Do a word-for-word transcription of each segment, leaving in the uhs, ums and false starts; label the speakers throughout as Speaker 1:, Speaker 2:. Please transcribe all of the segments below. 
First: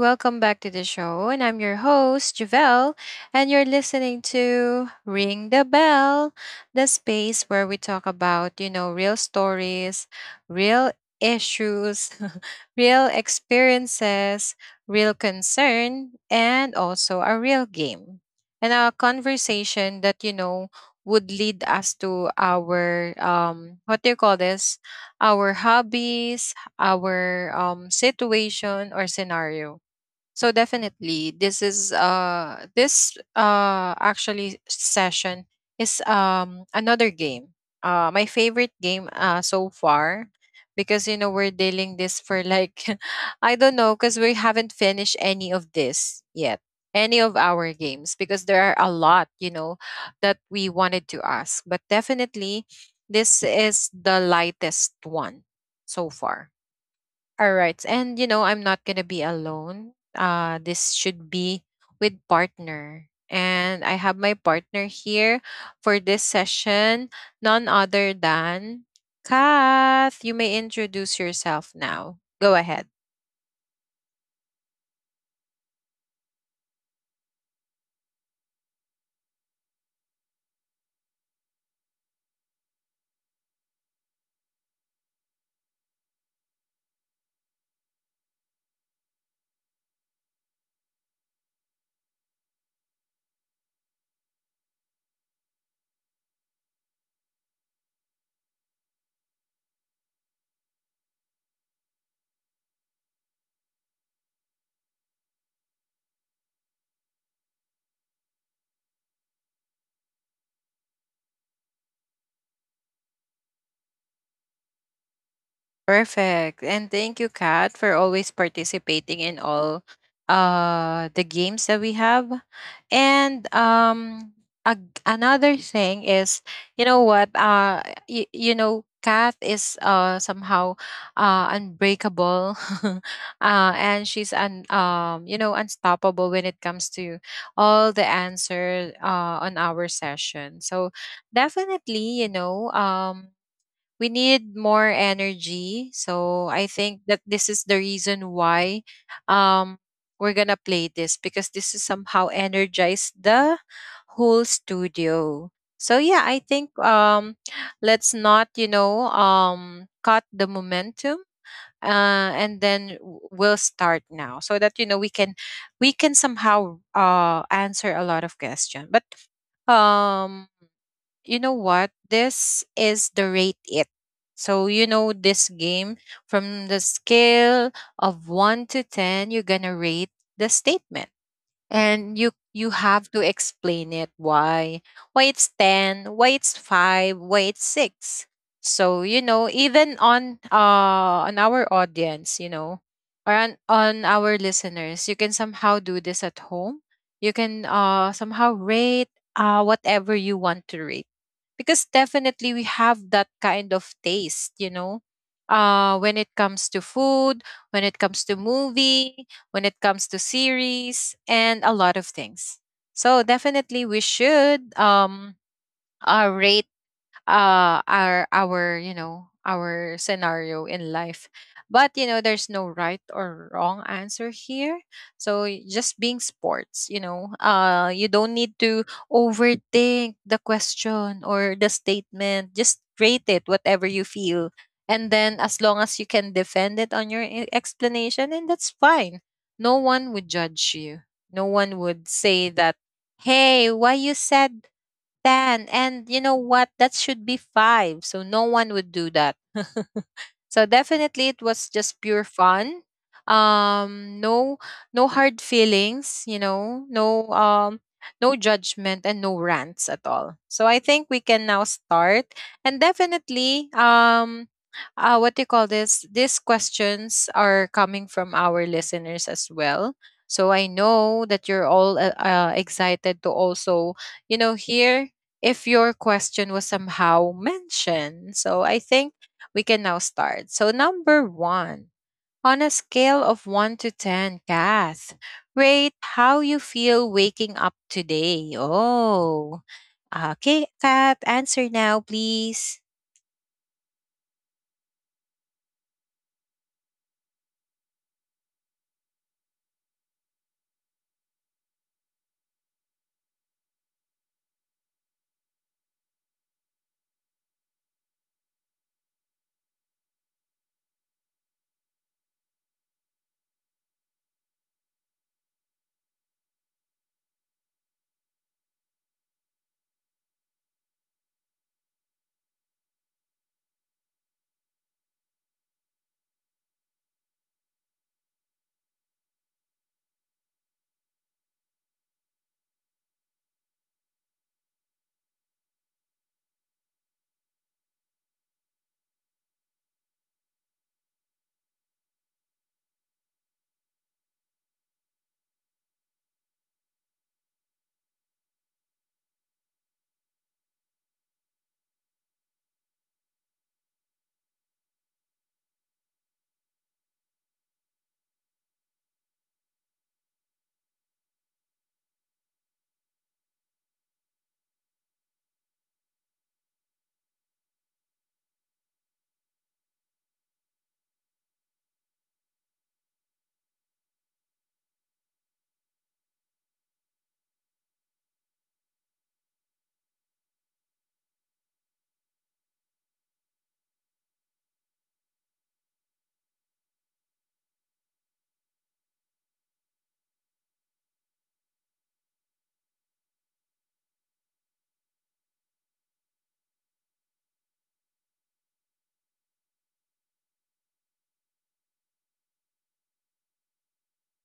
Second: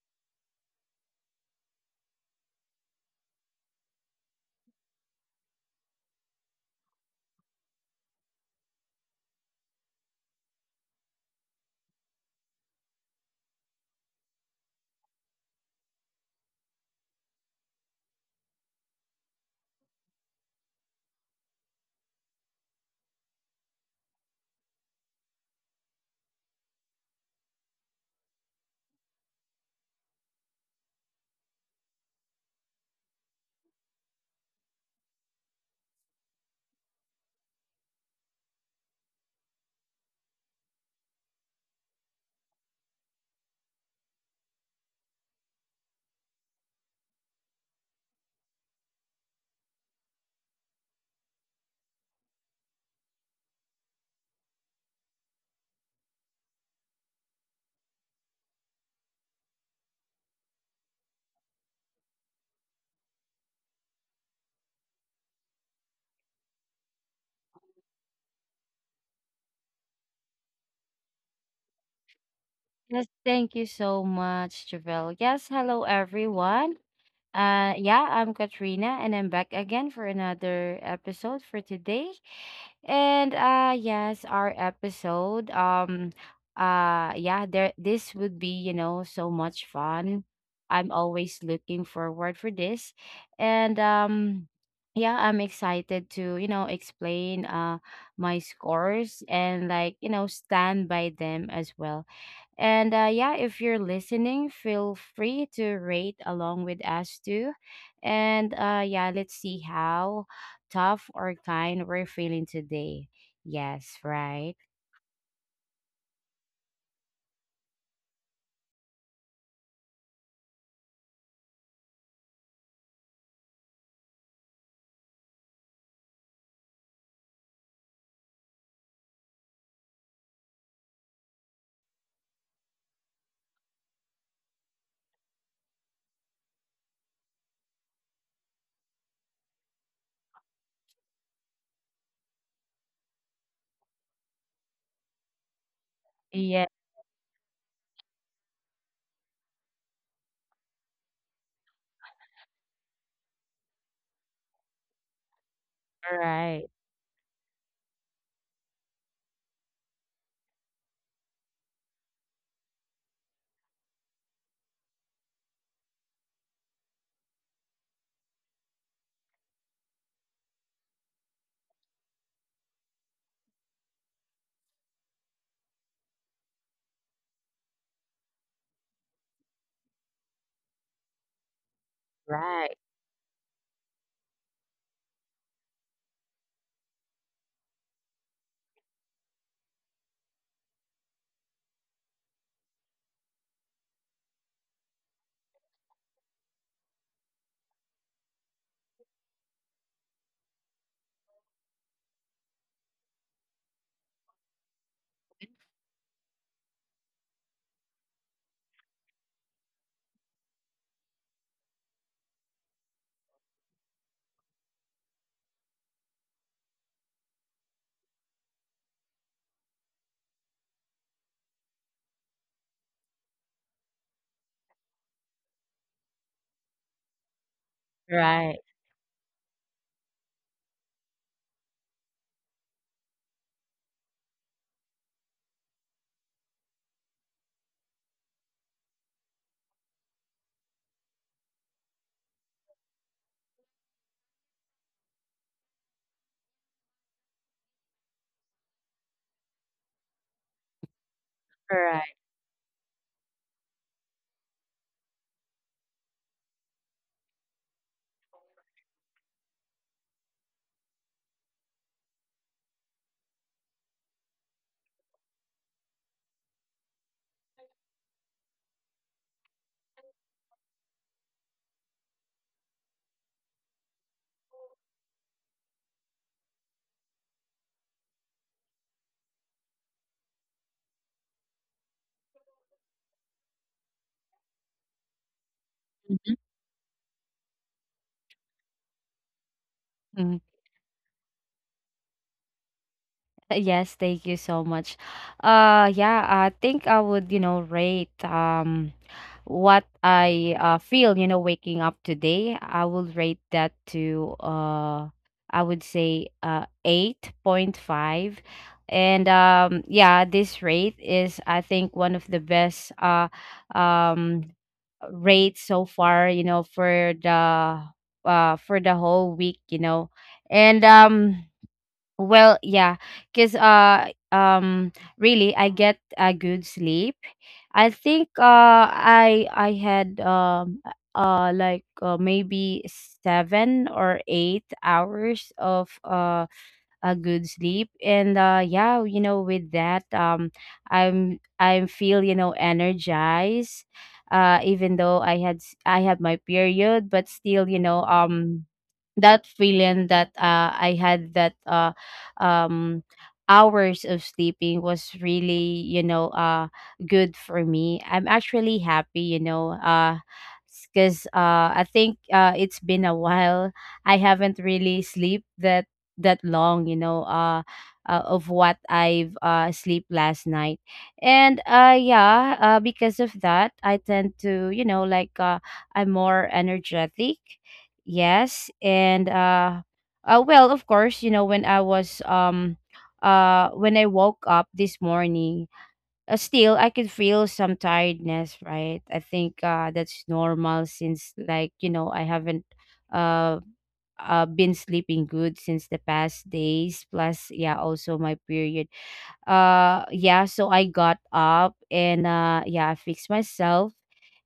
Speaker 1: Welcome back to the show. And I'm your host, Javelle, and you're listening to Ring the Bell, the space where we talk about, you know, real stories, real issues, real experiences, real concern, and also a real game. And a conversation that, you know, would lead us to our, um, what do you call this? Our hobbies, our um, situation or scenario. So definitely, this is uh this uh actually session is um another game. Uh, my favorite game uh so far, because you know we're dealing this for like I don't know, because we haven't finished any of this yet, any of our games, because there are a lot you know that we wanted to ask, but definitely this is the lightest one so far. All right. And you know, I'm not going to be alone. Uh this should be with partner. And I have my partner here for this session, none other than Kath. You may introduce yourself now. Go ahead.
Speaker 2: Yes, thank you so much, Javel. Yes, hello everyone. Uh yeah, I'm Katrina and I'm back again for another episode for today. And uh yes, our episode um uh yeah, there this would be, you know, so much fun. I'm always looking forward for this. And um yeah, I'm excited to, you know, explain uh my scores and like, you know, stand by them as well and uh, yeah, if you're listening, feel free to rate along with us too. And uh, yeah, let's see how tough or kind we're feeling today. Yes, right.
Speaker 1: Perfect. And thank you, Kat, for always participating in all uh the games that we have. And um ag- another thing is, you know what, uh y- you know, Kat is uh somehow uh unbreakable. Uh and she's un um you know, unstoppable when it comes to all the answer uh on our session. So definitely, you know, um we need more energy. So
Speaker 2: Yeah,
Speaker 1: I think that this is the reason why um, we're gonna play this because this is somehow energize the whole studio. So yeah, I
Speaker 2: right,
Speaker 1: think um, let's not you know um, cut the momentum. Uh, and then w- we'll start now so that you know we can we can somehow uh answer a lot of questions, but um you know what? This is the rate it. So you know this game, from the scale of one to ten, you're going to rate the statement, and you
Speaker 2: right,
Speaker 1: you have to explain it, why why it's ten, why it's five, why it's six. So you know, even on uh on our audience, you know, or on, on our listeners, you can somehow do this at home, you can uh somehow rate uh whatever you want to rate, because definitely we have that kind of taste you know uh when it comes to food, when it comes to movie, when it comes to series, and a lot of things. So definitely we should um uh, rate uh our our you know our scenario in life. But you know there's no right or wrong answer here, so y- just being sports, you know, uh you don't
Speaker 2: right,
Speaker 1: need to overthink the question or the statement, just rate it whatever you feel, and then as long as you can defend it on your e- explanation, and that's fine. No one would judge you. No one would say that, hey, why you said ten, and you know what, that should be five. So no one would do that. So definitely it was just
Speaker 2: right.
Speaker 1: pure fun. Um no, no hard feelings, you know, no um no judgment, and no rants at all. So I think we can now start. And definitely um uh, what do you call this, these questions are coming from our listeners as well, so I know that you're all uh, uh, excited to also you know hear if your question was somehow mentioned. So I think we can now start. So, number one, on a scale of one to ten, Kath, rate how you feel waking up today. Oh, uh,
Speaker 2: Mhm.
Speaker 1: okay, Kath, answer now, please.
Speaker 2: Yes, thank you so much. Uh yeah, I think I would, you know, rate um what I uh feel, you know, waking up today. I will rate that to uh I would say uh eight point five. And um yeah, this rate is I think one of the best uh um rates so far, you know, for the uh for the whole week, you know. And um well, yeah, because uh um really I get a good sleep. I think uh I I had um uh like uh, maybe seven or eight hours of uh a good sleep and uh yeah, you know, with that um I'm i feel, you know, energized, uh even though i had s- i had my period, but still, you know, um that feeling that uh i had that uh um hours of sleeping was really, you know, uh good for me. I'm actually happy, you know, uh because uh I think uh it's been a while. I haven't really slept that that long, you know, uh, uh of what I've uh sleep last night. And uh yeah, uh because of that, I tend to, you know, like uh I'm more energetic. Yes, and uh uh well, of course, you know, when I was um uh when I woke up this morning, uh, still I could feel some tiredness, right? I think uh that's normal since like, you know, I haven't uh uh, been sleeping good since the past days. Plus, yeah, also my period. uh yeah, so i got up and uh yeah, i fixed myself,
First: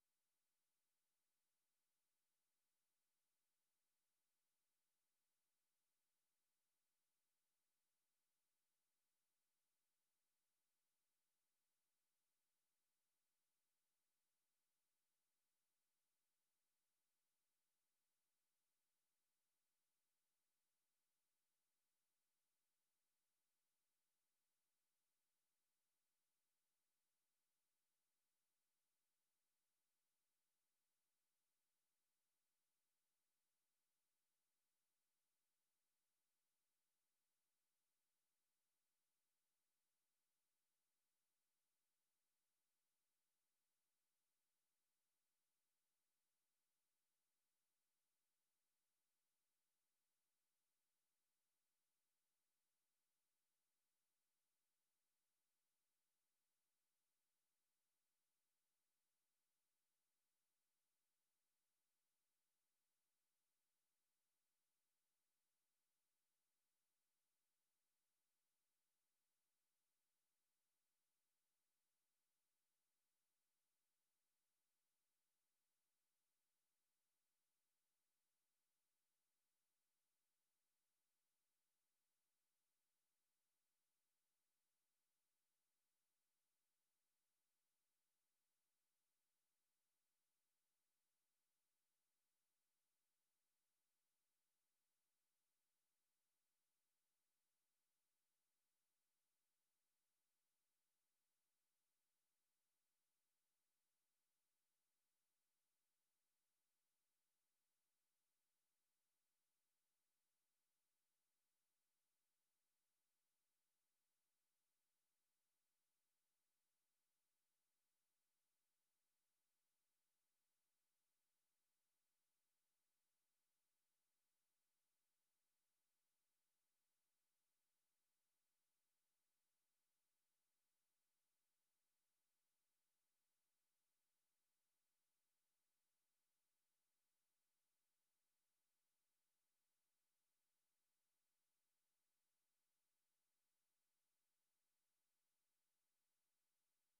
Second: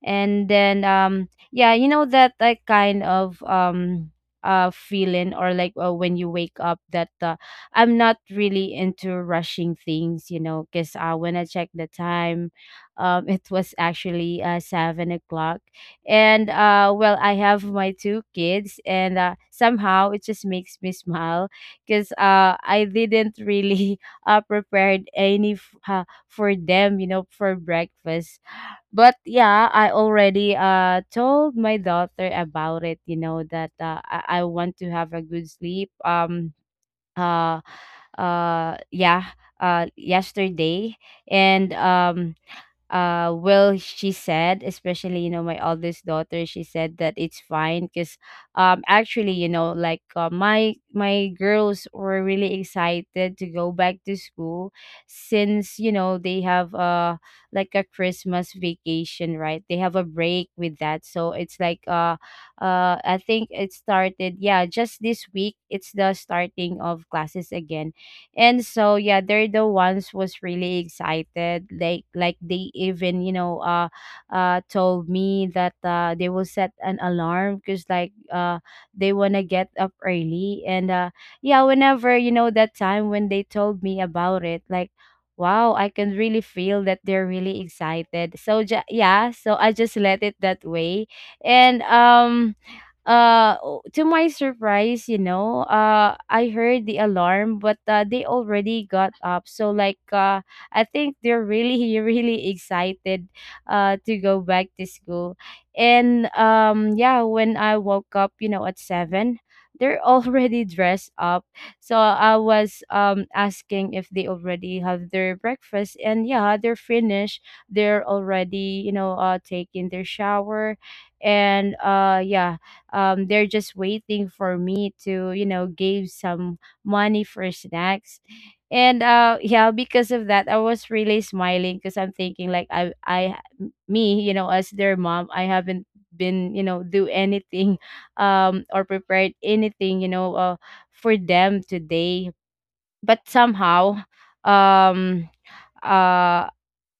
Speaker 2: and then um yeah, you know, that like kind of um uh feeling or like uh, when you wake up, that uh, I'm not really into rushing things, you know, because uh, when i checked the time, um it was actually uh seven o'clock, and uh well, i have my two kids, and uh somehow it just makes me smile because uh i didn't really uh, prepared any f- uh, for them, you know, for breakfast. But yeah, I already uh told my daughter about it, you know, that uh, I-, I want to have a good sleep. Um uh uh yeah, uh yesterday. And um uh well, she said, especially, you know, my oldest daughter, she said that it's fine because um actually, you know, like uh, my my girls were really excited to go back to school, since, you know, they have uh like a Christmas vacation, right? They have a break with that. So it's like uh uh I think it started, yeah, just this week it's the starting of classes again. And so yeah, they're the ones was really excited. Like like they even, you know, uh uh told me that uh they will set an alarm because like uh they want to get up early. And uh yeah, whenever, you know, that time when they told me about it, like, wow, i can really feel that they're really excited. So ju- yeah so i just let it that way. and um uh o- to my surprise, you know, uh i heard the alarm, but uh, they already got up. So like uh i think they're really really excited uh to go back to school. And um yeah, when i woke up, you know, at seven, they're already dressed up. So i was um asking if they already have their breakfast, and yeah, they're finished. They're already, you know, uh taking their shower. And uh yeah, um they're just waiting for me to, you know, give some money for snacks. And uh yeah, because of that i was really smiling, because I'm thinking, like, i i me, you know, as their mom, I haven't been, you know, do anything, um or prepared anything, you know, uh, for them today. But somehow, um uh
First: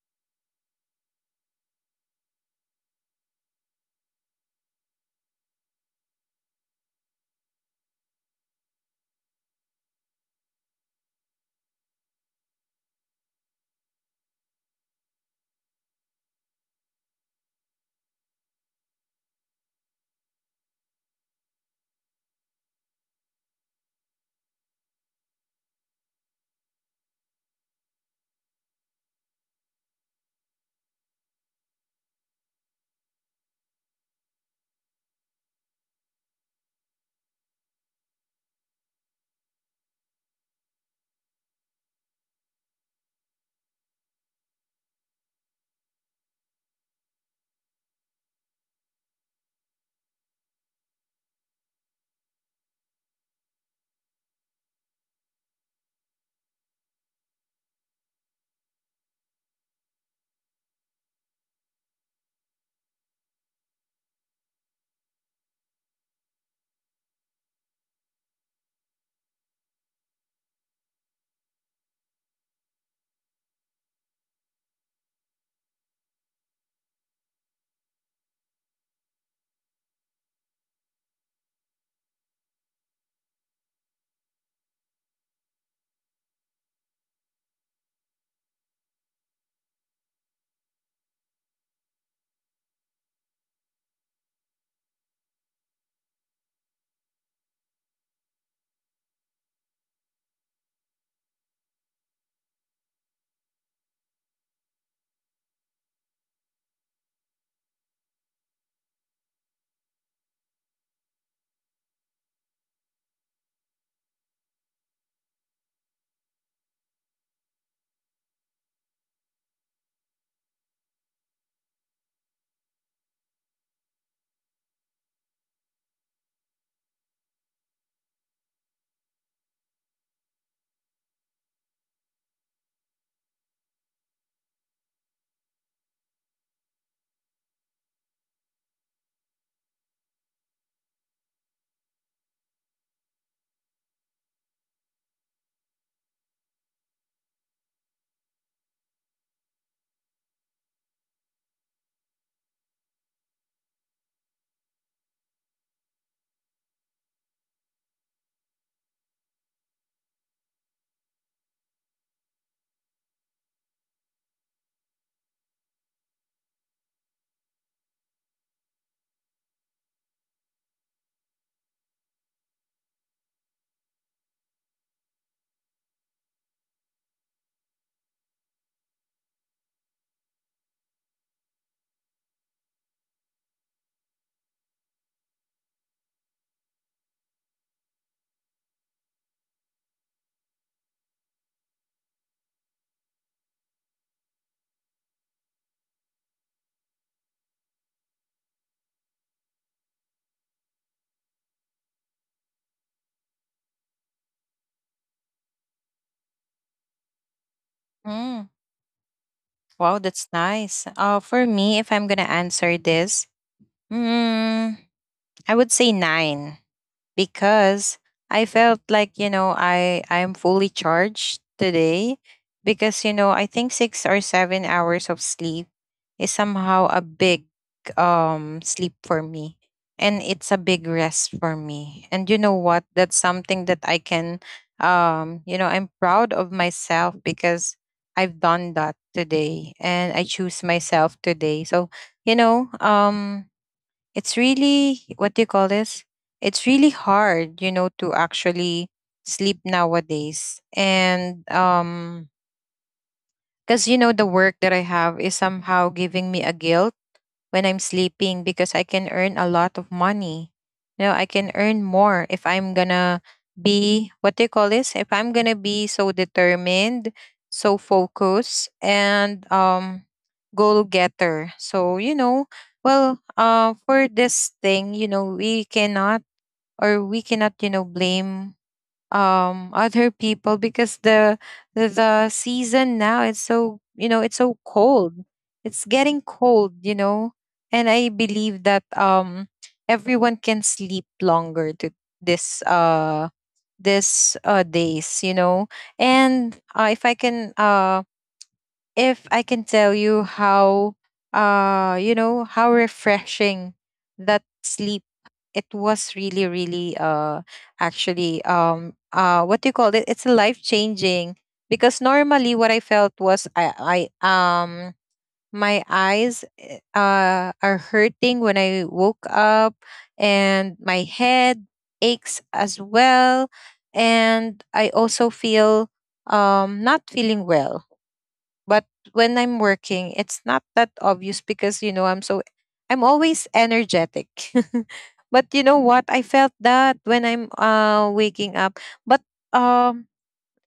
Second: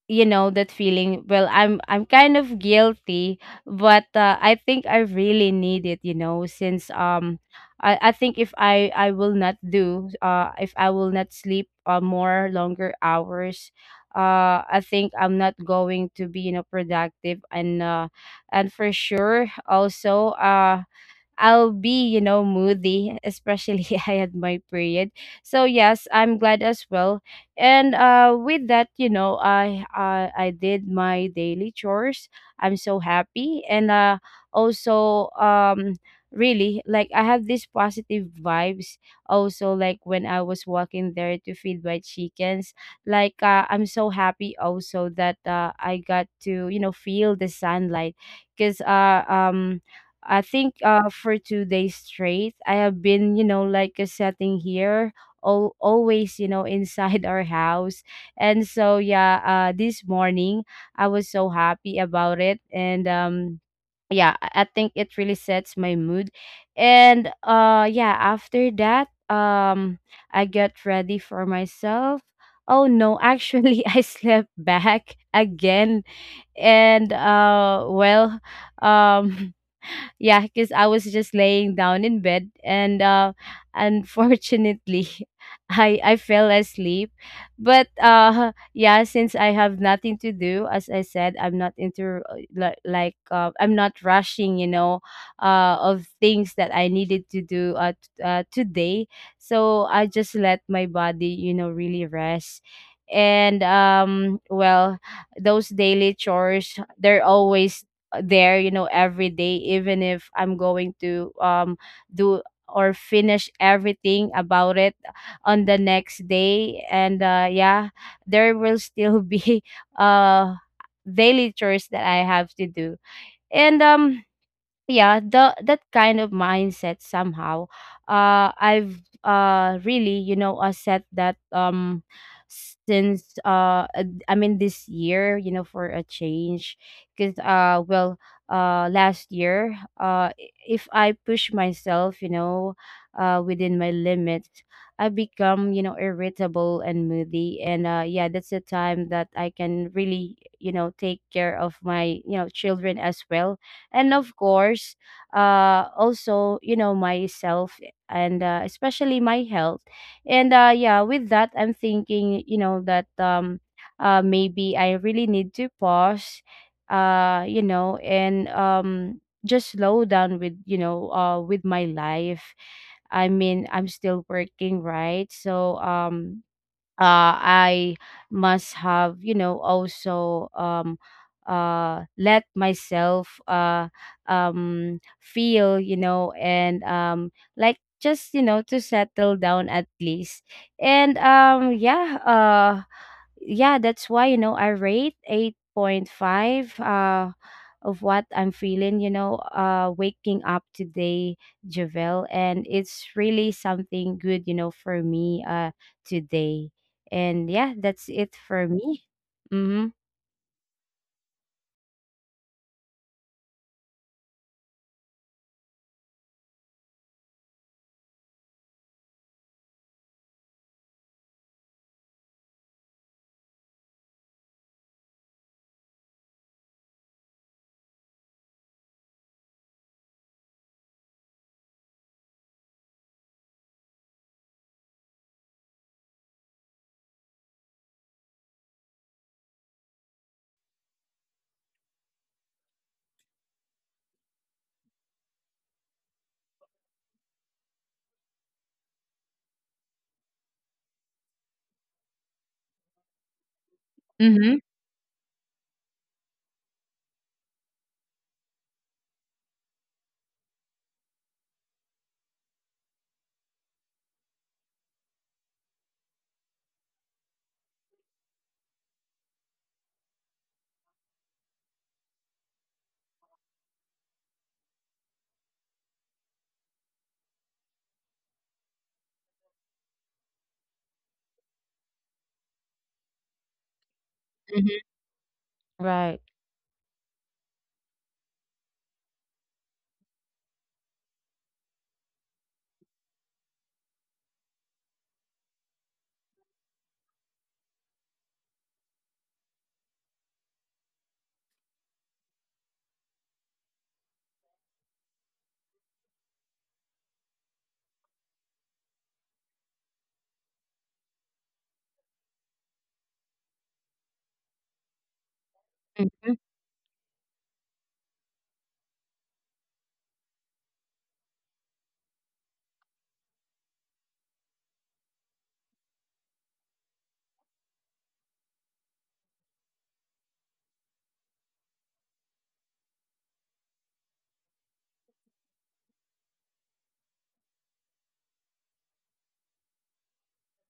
Speaker 2: you know, that feeling, well, i'm i'm kind of guilty, but uh, I think i really need it, you know, since um i i think if i i will not do, uh if i will not sleep uh, more longer hours, uh i think I'm not going to be, you know, productive. And uh and for sure also, uh I'll be, you know, moody, especially I had my period. So yes, I'm glad as well. And uh with that, you know, I I, I did my daily chores. I'm so happy, and uh also um really, like, I have these positive vibes also, like when I was walking there to feed my chickens. Like uh, I'm so happy also that uh, I got to, you know, feel the sunlight, because uh um I think uh for two days straight, I have been, you know, like uh, sitting here, all, always, you know, inside our house. And so yeah, uh this morning I was so happy about it, and um yeah, I I think it really sets my mood. And uh yeah, after that, um I got ready for myself. Oh no, actually, I slept back again, and uh well, um yeah, because i was just laying down in bed, and uh unfortunately, i i fell asleep. But uh yeah, since i have nothing to do, as i said, I'm not into uh, li- like uh, I'm not rushing, you know, uh of things that i needed to do, uh, t- uh today. So i just let my body, you know, really rest. And um well, those daily chores, they're always there, you know, every day, even if I'm going to um do or finish everything about it on the next day. And uh yeah, there will still be uh daily chores that i have to do. And um yeah, the that kind of mindset somehow, uh i've uh really, you know, uh, set that, um since uh uh, I mean, this year, you know, for a change, because uh well, uh last year, uh i- if i push myself, you know, uh within my limits, i become, you know, irritable and moody. And uh yeah, that's the time that i can really, you know, take care of my, you know, children as well, and of course, uh also, you know, myself, and uh, especially my health. And uh yeah, with that, I'm thinking, you know, that um uh maybe i really need to pause, uh you know, and um just slow down with, you know, uh with my life. I mean, I'm still working, right? So um uh, I must have, you know, also, um, uh, let myself, uh, um, feel, you know, and um, like, just, you know, to settle down, at least. And um, yeah, uh, yeah, that's why, you know, i rate eight point five uh of what I'm feeling, you know, uh waking up today, Javel. And it's really something good, you know, for me uh today. And yeah, that's it
Speaker 1: Mm,
Speaker 2: for me. Mm-hmm.
Speaker 1: wow, that's nice. Uh, for me, if I'm going to answer this, mm, I would say nine. Because I felt like you know I I'm fully charged today, because you know I think six or seven hours of sleep is somehow a big um sleep for me, and it's a big rest for me. And you know what, that's something that I can, um you know, I'm proud of myself, because I've done that today, and I choose myself today. So you know, um it's really, what do you call this, it's really hard you know to actually sleep nowadays. And um Because you know the
Speaker 2: Mm-hmm.
Speaker 1: work that I have is somehow giving me a guilt when I'm sleeping, because I can earn a lot of money. You know, I can earn more if I'm gonna be, what do you call this? If I'm gonna be so determined, so focused, and um, goal getter. So you know, well, uh, for this thing, you know, we cannot, or we cannot, you know, blame um other people, because the the, the season now, it's so you know it's so
Speaker 2: Mm-hmm.
Speaker 1: cold, it's
Speaker 2: Right.
Speaker 1: getting cold you know. And I believe that um everyone can sleep longer to this uh this uh days you know. And uh, if i can um if I can tell you how uh you know how refreshing that sleep, it was really really uh actually, um uh what do you call it, it's life changing. Because normally what I felt was, I I um my
Speaker 2: Mm-hmm.
Speaker 1: eyes eh, uh are hurting when I woke up, and my head aches as well. And I also feel um not feeling well. But when I'm working, it's not that obvious because, you know, I'm so, I'm always energetic. But you know what, I felt that when I'm uh, waking up. But um,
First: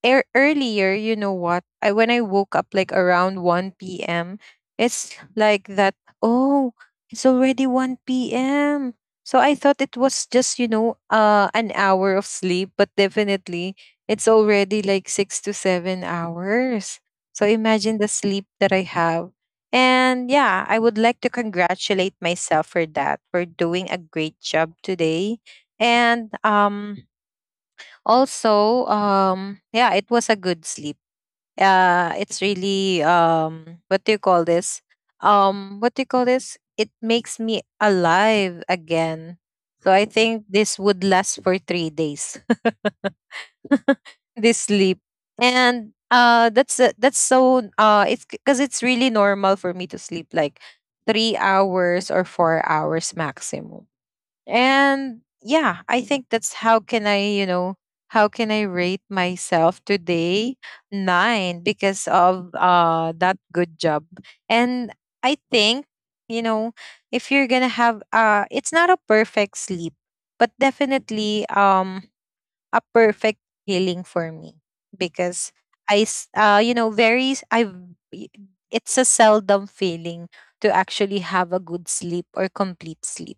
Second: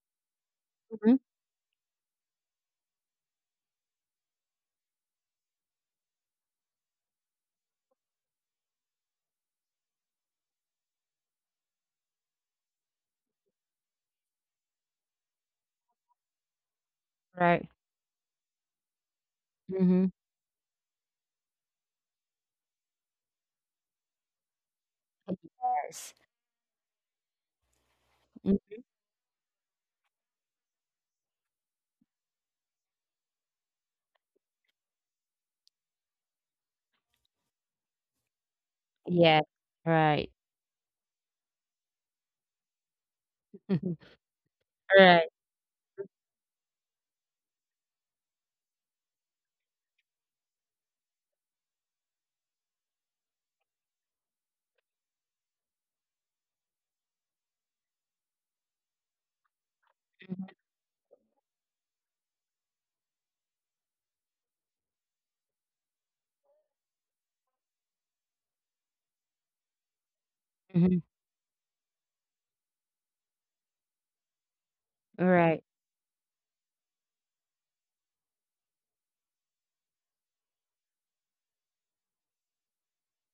Speaker 1: ear earlier, you
Speaker 2: Hmm.
Speaker 1: know what, I when I woke up like around one p m, it's like that, oh, it's already one p m. So I thought it was just, you know, uh an hour of sleep, but definitely it's already like six to seven hours. So
Speaker 2: Right.
Speaker 1: imagine the sleep that I have.
Speaker 2: Mm-hmm.
Speaker 1: And yeah, I would like to congratulate myself for that, for doing a great job today.
Speaker 2: Yes.
Speaker 1: And um
Speaker 2: Mm,
Speaker 1: also, um yeah, it was a good sleep. Uh it's really, um what do you call this, um what do you call this, it makes me alive again.
Speaker 2: yeah.
Speaker 1: So I
Speaker 2: Right.
Speaker 1: think this would last for three days.
Speaker 2: Right.
Speaker 1: This sleep.
Speaker 2: Mm-hmm. Right.
Speaker 1: And uh that's uh, that's so, uh it's because, it's really normal for me to sleep like three hours or four hours maximum. And yeah, I think, that's how can I, you know, how can I rate myself today? Nine, because of uh that good job. And I think, you know, if you're gonna have, uh it's not a perfect sleep, but
Speaker 2: Hmm.
Speaker 1: definitely um a perfect healing for me, because
Speaker 2: Right.
Speaker 1: I s- uh you know, very I it's a seldom feeling to actually have a good sleep or complete sleep.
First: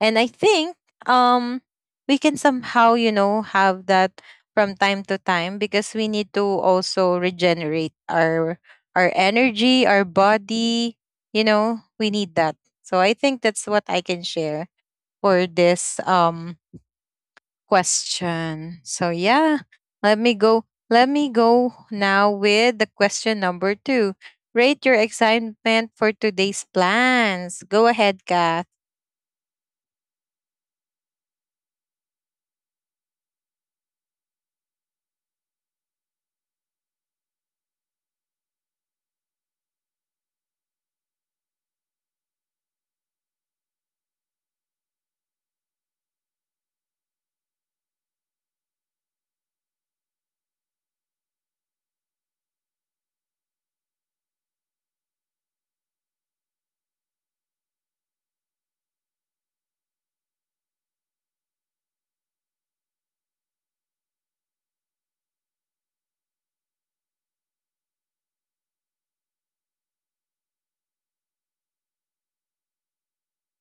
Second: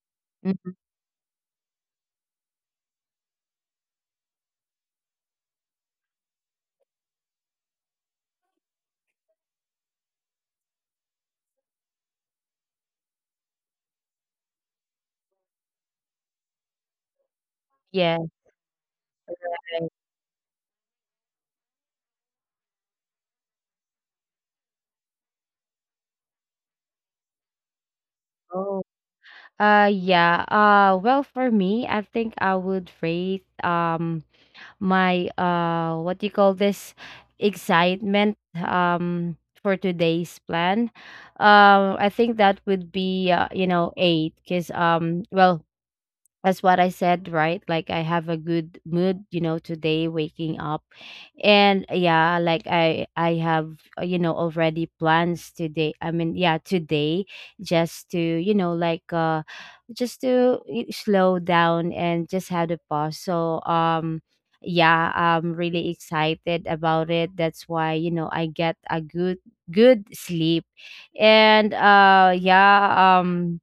Speaker 1: And I
Speaker 2: Mhm.
Speaker 1: think um we can somehow, you know, have that from time to time, because we need to also regenerate our our energy, our body, you know, we need that. So I think that's what I can share for this um
Speaker 2: Yeah.
Speaker 1: question. So yeah,
Speaker 2: Right.
Speaker 1: let me go let me go now with the question number two. Rate your excitement for today's plans. Go ahead, Kath.
Speaker 2: Oh, Uh yeah. Uh well, for me, I think I would rate um my uh what do you call this, excitement um for today's plan. Um I think that would be uh, you know, eight, cuz um well, that's what I said, right? Like, I have a good mood, you know, today waking up. And yeah, like, I I have, uh, you know, already plans today. I mean, yeah, today just to, you know, like uh just to y- slow down and just have a pause. So, um yeah, I'm really excited about it. That's why, you know, I get a good good sleep. And uh yeah, um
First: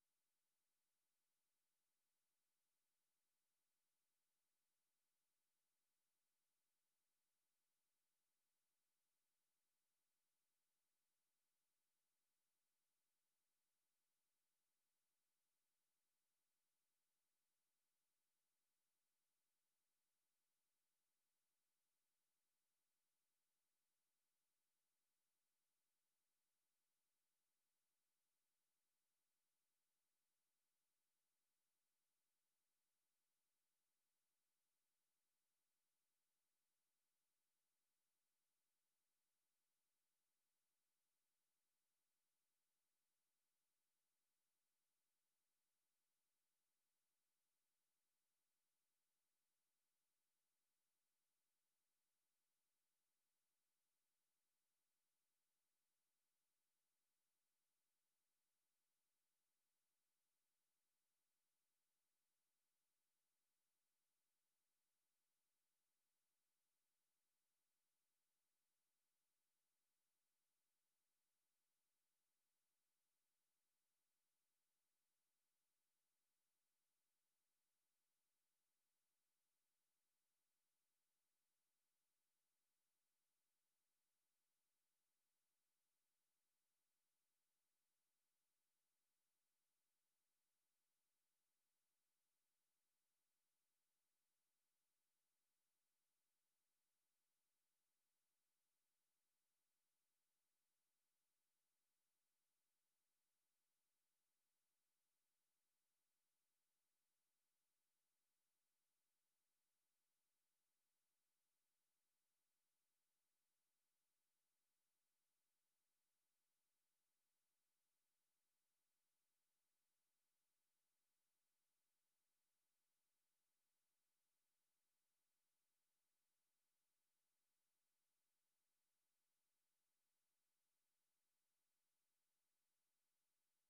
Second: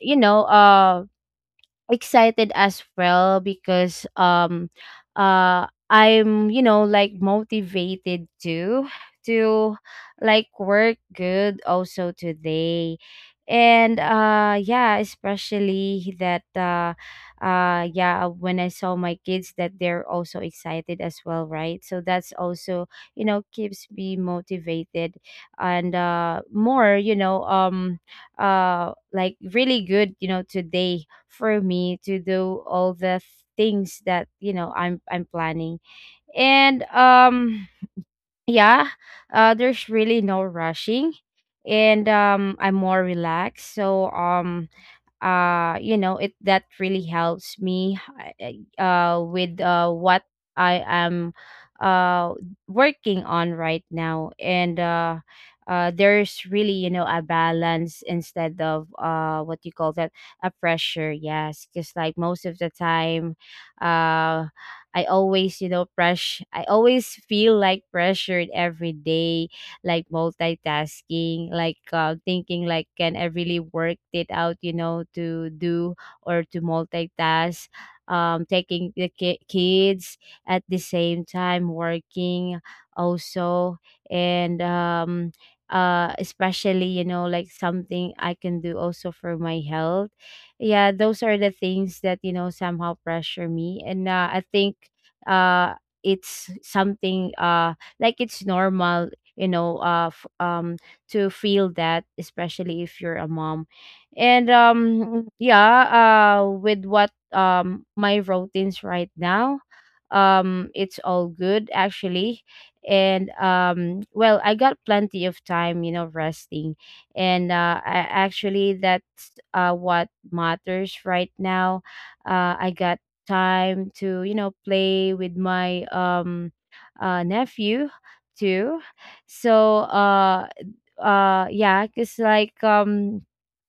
Speaker 2: you know, uh excited as well, because um uh I'm, you know, like, motivated to to like work good also today. And uh yeah, especially that uh uh yeah, when I saw my kids that they're also excited as well, right? So that's also, you know, keeps me motivated and uh more, you know, um uh like, really good, you know, today for me to do all the things that, you know, I'm I'm planning. And um yeah, uh there's really no rushing, and um I'm more relaxed. So um uh you know it that really helps me uh uh, with uh what I am uh working on right now, and uh uh there's really you know a balance instead of uh what you call that, a pressure. Yes, because, like, most of the time, uh I always you know press I always feel like pressured every day, like multitasking, like uh, thinking like, can I really work it out, you know, to do or to multitask, um, taking the ki- kids at the same time working also. And um uh especially you know like, something I can do also for my health. Yeah, those are the things that you know somehow pressure me. And uh, I think uh it's something uh like it's normal you know of um to feel that, especially if you're a mom. And um yeah, uh with what um my routines right now, um it's all good actually. And um well, I got plenty of time you know resting. And uh I, actually that's uh what matters right now. uh I got time to you know play with my um uh nephew too. So uh uh yeah, because, like, um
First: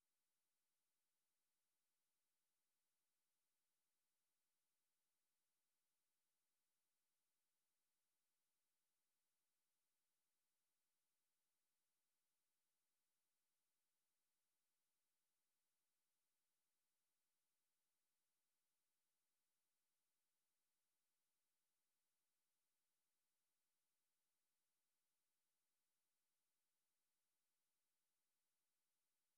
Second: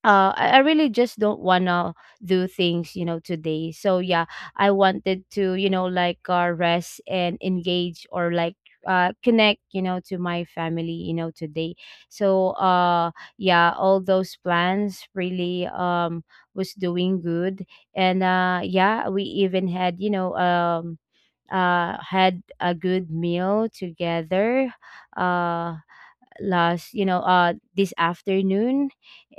Speaker 2: uh I, I really just don't wanna do things you know today, so yeah. I wanted to you know like uh rest and engage, or like uh connect you know to my family you know today. So uh yeah, all those plans really um was doing good. And uh yeah, we even had you know um uh, had a good meal together. Uh, Last you know uh this afternoon.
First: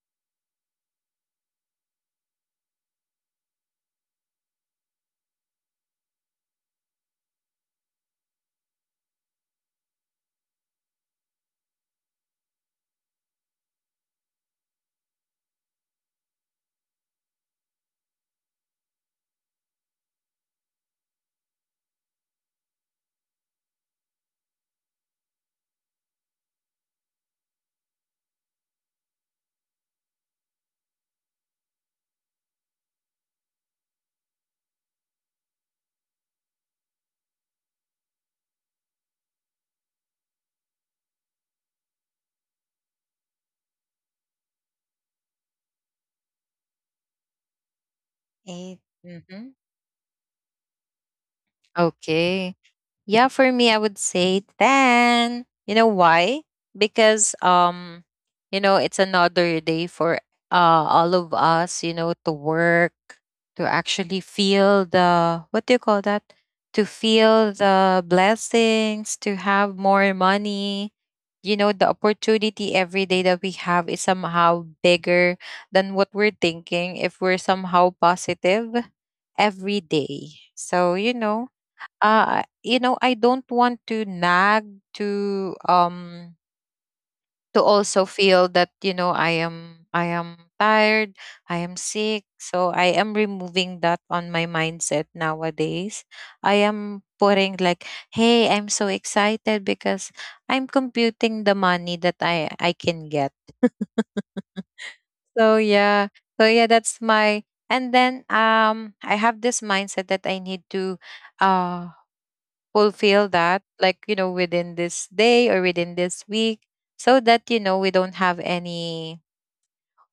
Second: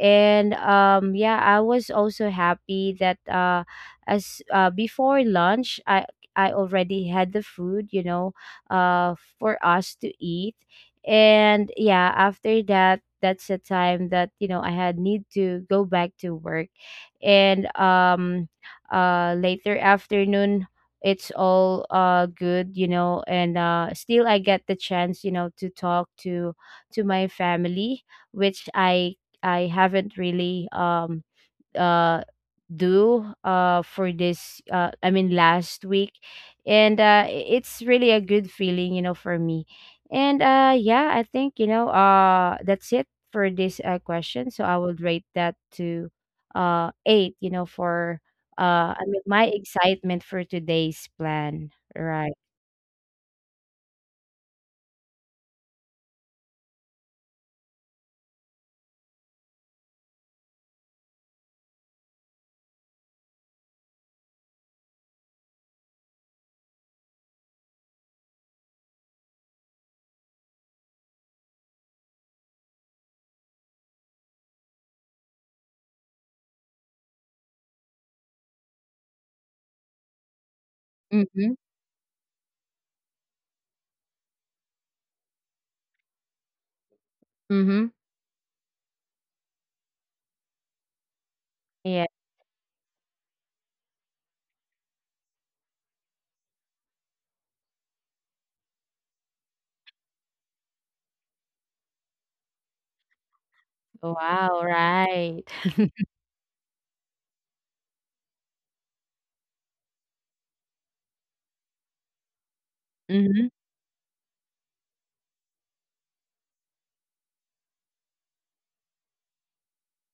Speaker 2: And um yeah, I was also happy that uh as uh before lunch, i i already had the food you know uh for us to eat. And yeah, after that, that's the time that you know I had need to go back to work. And um uh later afternoon, it's all uh good you know and uh still, I get the chance you know to talk to, to my family, which I I haven't really um uh do uh for this uh I mean, last week. And uh i- it's really a good feeling you know for me. And uh yeah, I think you know uh that's it for this uh, question. So I would rate that to uh eight you know for
Speaker 1: eight.
Speaker 2: uh I mean, my
Speaker 1: Hmm.
Speaker 2: excitement for today's plan, right.
Speaker 1: Okay. Yeah, for me, I would say ten. You know why? Because, um, you know, it's another day for uh, all of us, you know, to work, to actually feel the, what do you call that, to feel the blessings, to have more money. You know, the opportunity every day that we have is somehow bigger than what we're thinking, if we're somehow positive every day. So, you know,
Speaker 2: Mm-hmm.
Speaker 1: uh you know, I don't want to nag, to um to
Speaker 2: Mm-hmm.
Speaker 1: also feel that you know i am I am tired, I am
Speaker 2: Yeah.
Speaker 1: sick, so I am removing that on my mindset nowadays. I am putting like, hey, I'm so excited because I'm computing the money that i i can get.
Speaker 2: Wow, right.
Speaker 1: So yeah. So yeah that's my. And then um I have this mindset that I need to uh fulfill
Speaker 2: Mm-hmm.
Speaker 1: that, like, you know, within this day or within this week, so that you know we don't have any,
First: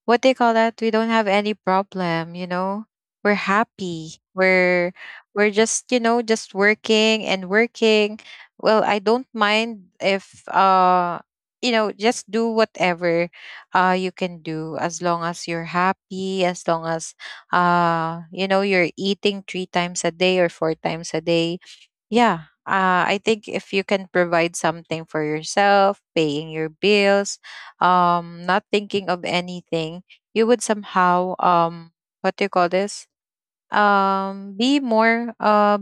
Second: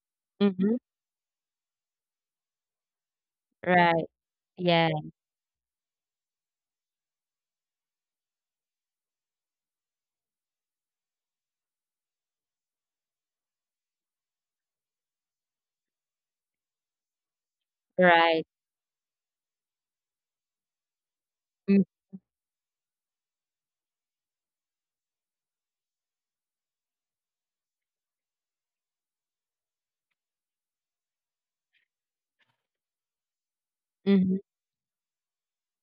Speaker 1: what they call
Speaker 2: Mhm.
Speaker 1: that, we don't have any problem you know, we're
Speaker 2: Right.
Speaker 1: happy,
Speaker 2: Yeah.
Speaker 1: we're we're just you know just working and working. Well, I don't mind if, uh you know, just do whatever, uh you can do, as long as you're happy, as long as, uh
Speaker 2: Right.
Speaker 1: you know, you're eating three times a day or four times a day.
Speaker 2: Mm.
Speaker 1: Yeah, uh, I think if you can provide something for yourself, paying your bills, um, not thinking of anything, you would somehow, um, what do you call this?
Speaker 2: Mhm.
Speaker 1: Um, be more uh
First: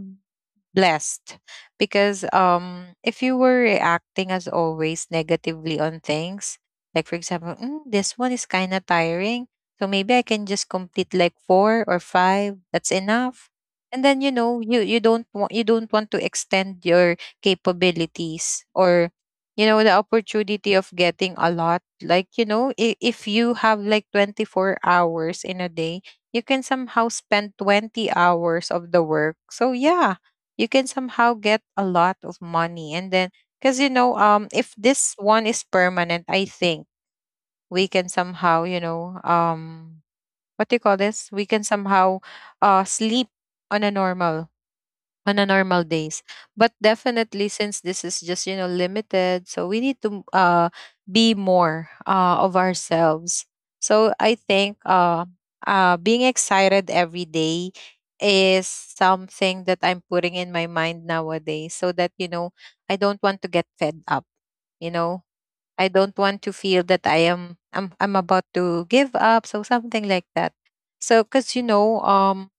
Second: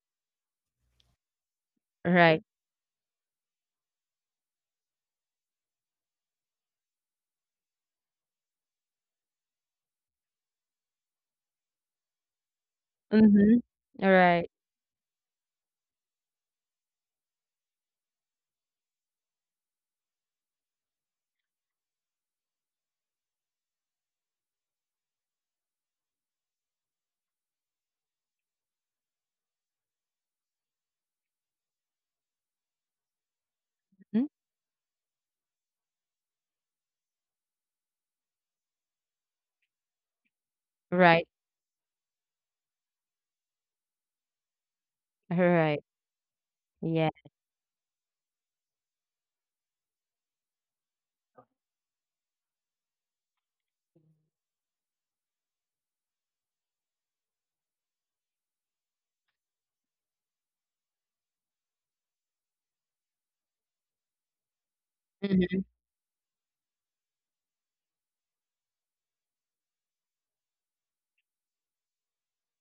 Speaker 1: blessed because
Speaker 2: Right.
Speaker 1: um if you were reacting as always negatively on things, like for example, "Mm, this one is kind of tiring, so maybe I can just complete like four or five, that's enough."
Speaker 2: Mhm.
Speaker 1: And then, you
Speaker 2: Right.
Speaker 1: know, you you don't want, you don't want to extend your capabilities, or, you know, the opportunity of getting a lot, like, you know, if, if you have like twenty-four hours in a day, you can somehow spend twenty hours of the work. So yeah, you can somehow get a lot of money. And then, because, you know,
Speaker 2: Mhm.
Speaker 1: um if this one is permanent, I think we can somehow, you know, um what do you call
Speaker 2: Right.
Speaker 1: this, we can somehow uh sleep on a normal, on a
Speaker 2: Right.
Speaker 1: normal days. But
Speaker 2: Yeah.
Speaker 1: definitely, since this is just, you know, limited, so we need to uh be more uh of ourselves. So I think, uh uh being excited every day is something that I'm putting in my mind nowadays, so that, you know, I don't want to get fed up, you know.
Speaker 2: Mhm.
Speaker 1: I don't want to feel that i am i'm, I'm about to give up, so something like that. So because, you know, um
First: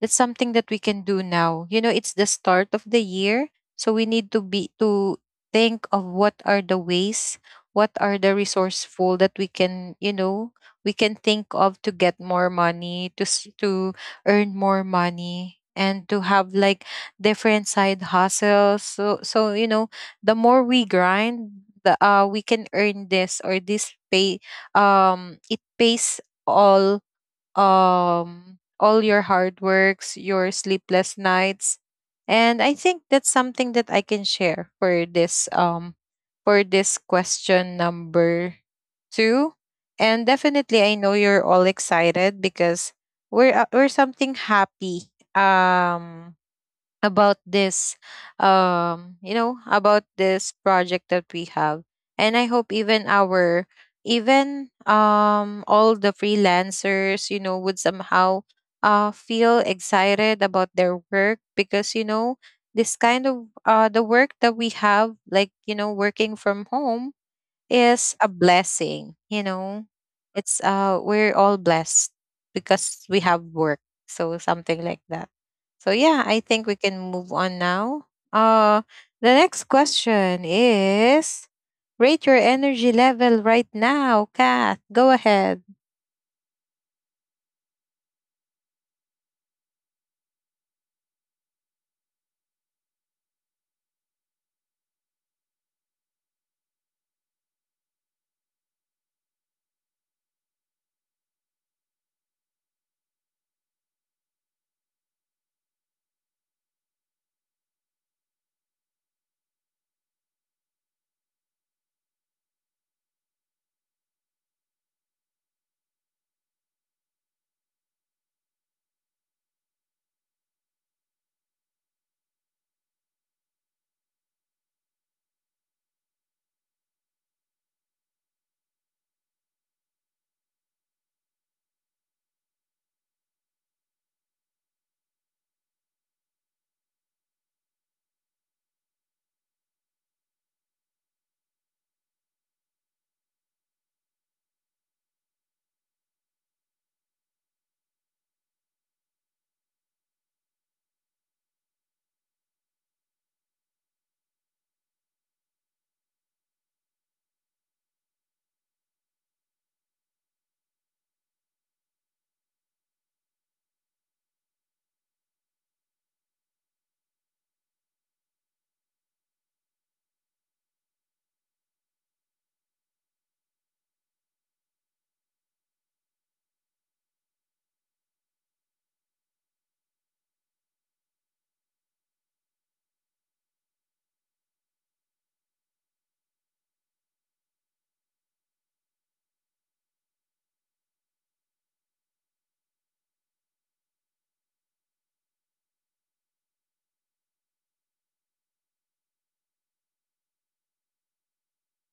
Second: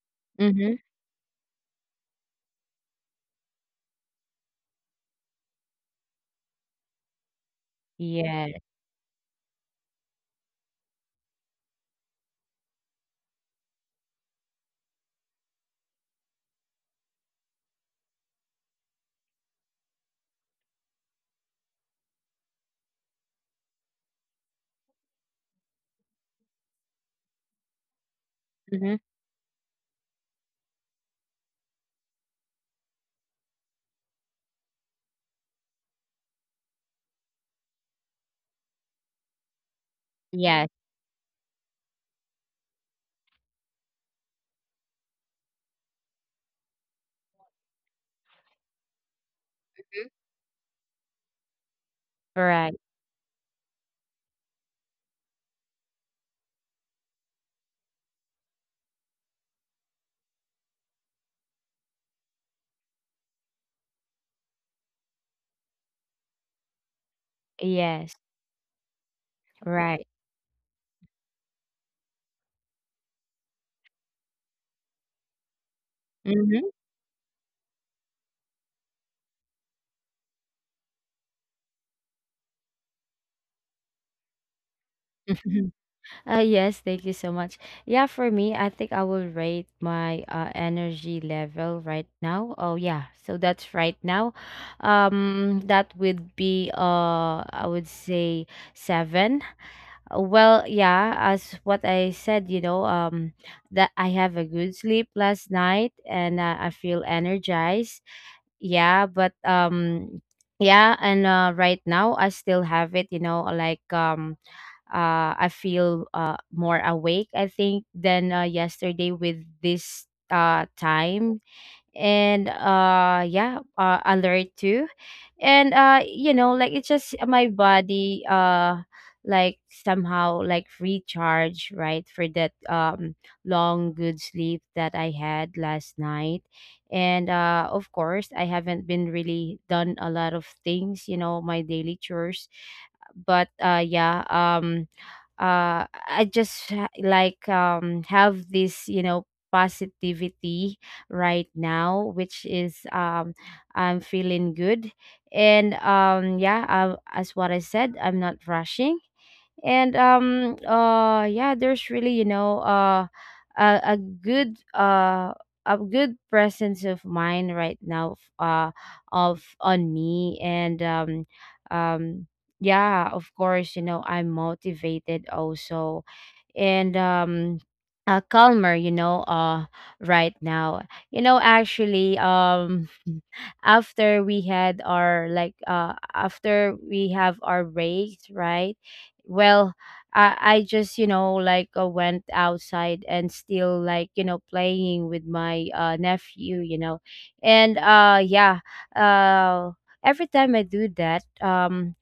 Speaker 1: that's something that we
Speaker 2: Mhm.
Speaker 1: can do now, you know. It's the start of the year, so we need to be to think of what are the ways, what are the
Speaker 2: Yeah.
Speaker 1: resourceful that we can, you know, we can think of, to get more money, to s- to earn more money, and to have like different side hustles. So, so you know, the more we grind, the uh we can earn this or this pay. Um it pays all, um
Speaker 2: Mhm.
Speaker 1: all your hard works, your sleepless nights. And I think that's something that I can share for this, um for this question number two. And
Speaker 2: Yes.
Speaker 1: definitely I know you're all excited, because we're uh, we're something happy. Um about this, um you know, about this project that we have. And I hope
Speaker 2: Right.
Speaker 1: even our, even, um all the freelancers, you know, would somehow uh feel excited about their work, because, you know, this kind of, uh the work that we have, like, you know, working from home, is
Speaker 2: Yes.
Speaker 1: a blessing, you know.
Speaker 2: Right.
Speaker 1: It's uh We're all blessed because we have work. So something like that. So yeah, I think
Speaker 2: Mhm.
Speaker 1: we can move on now. Uh the next question is, rate your energy level right now, Kath. Go ahead.
Speaker 2: Uh, yes, thank you so much. Yeah, for me, I think I will rate my uh, energy level right now. Oh yeah, so that's right now. Um, that would be uh, I would say seven. Uh, Well, yeah, as what I said, you know, um, that I have a good sleep last night, and uh, I feel energized. Yeah, but um, yeah, and uh, right now I still have it. You know, like um, uh, I feel uh more awake, I think, than uh, yesterday with this uh time, and uh yeah, uh, alert too. And uh you know, like, it's just my body uh like somehow, like, recharge, right, for that um long good sleep that I had last night. And uh of course, I haven't been really done a lot of things, you know, my daily chores. But uh yeah, um uh I just ha- like um have this you know positivity right now, which is um I'm feeling good. And um yeah, I, as what I said, I'm not rushing. And um uh yeah, there's really you know uh a, a good uh a good presence of mind right now f- uh of on me. And um um yeah, of course, you know, I'm motivated also. And um uh, calmer, you know uh right now, you know, actually um after we had our like uh after we have our breaks, right. Well, i i just you know like uh, went outside, and still like you know playing with my uh nephew, you know. And uh yeah, uh every time I do that, um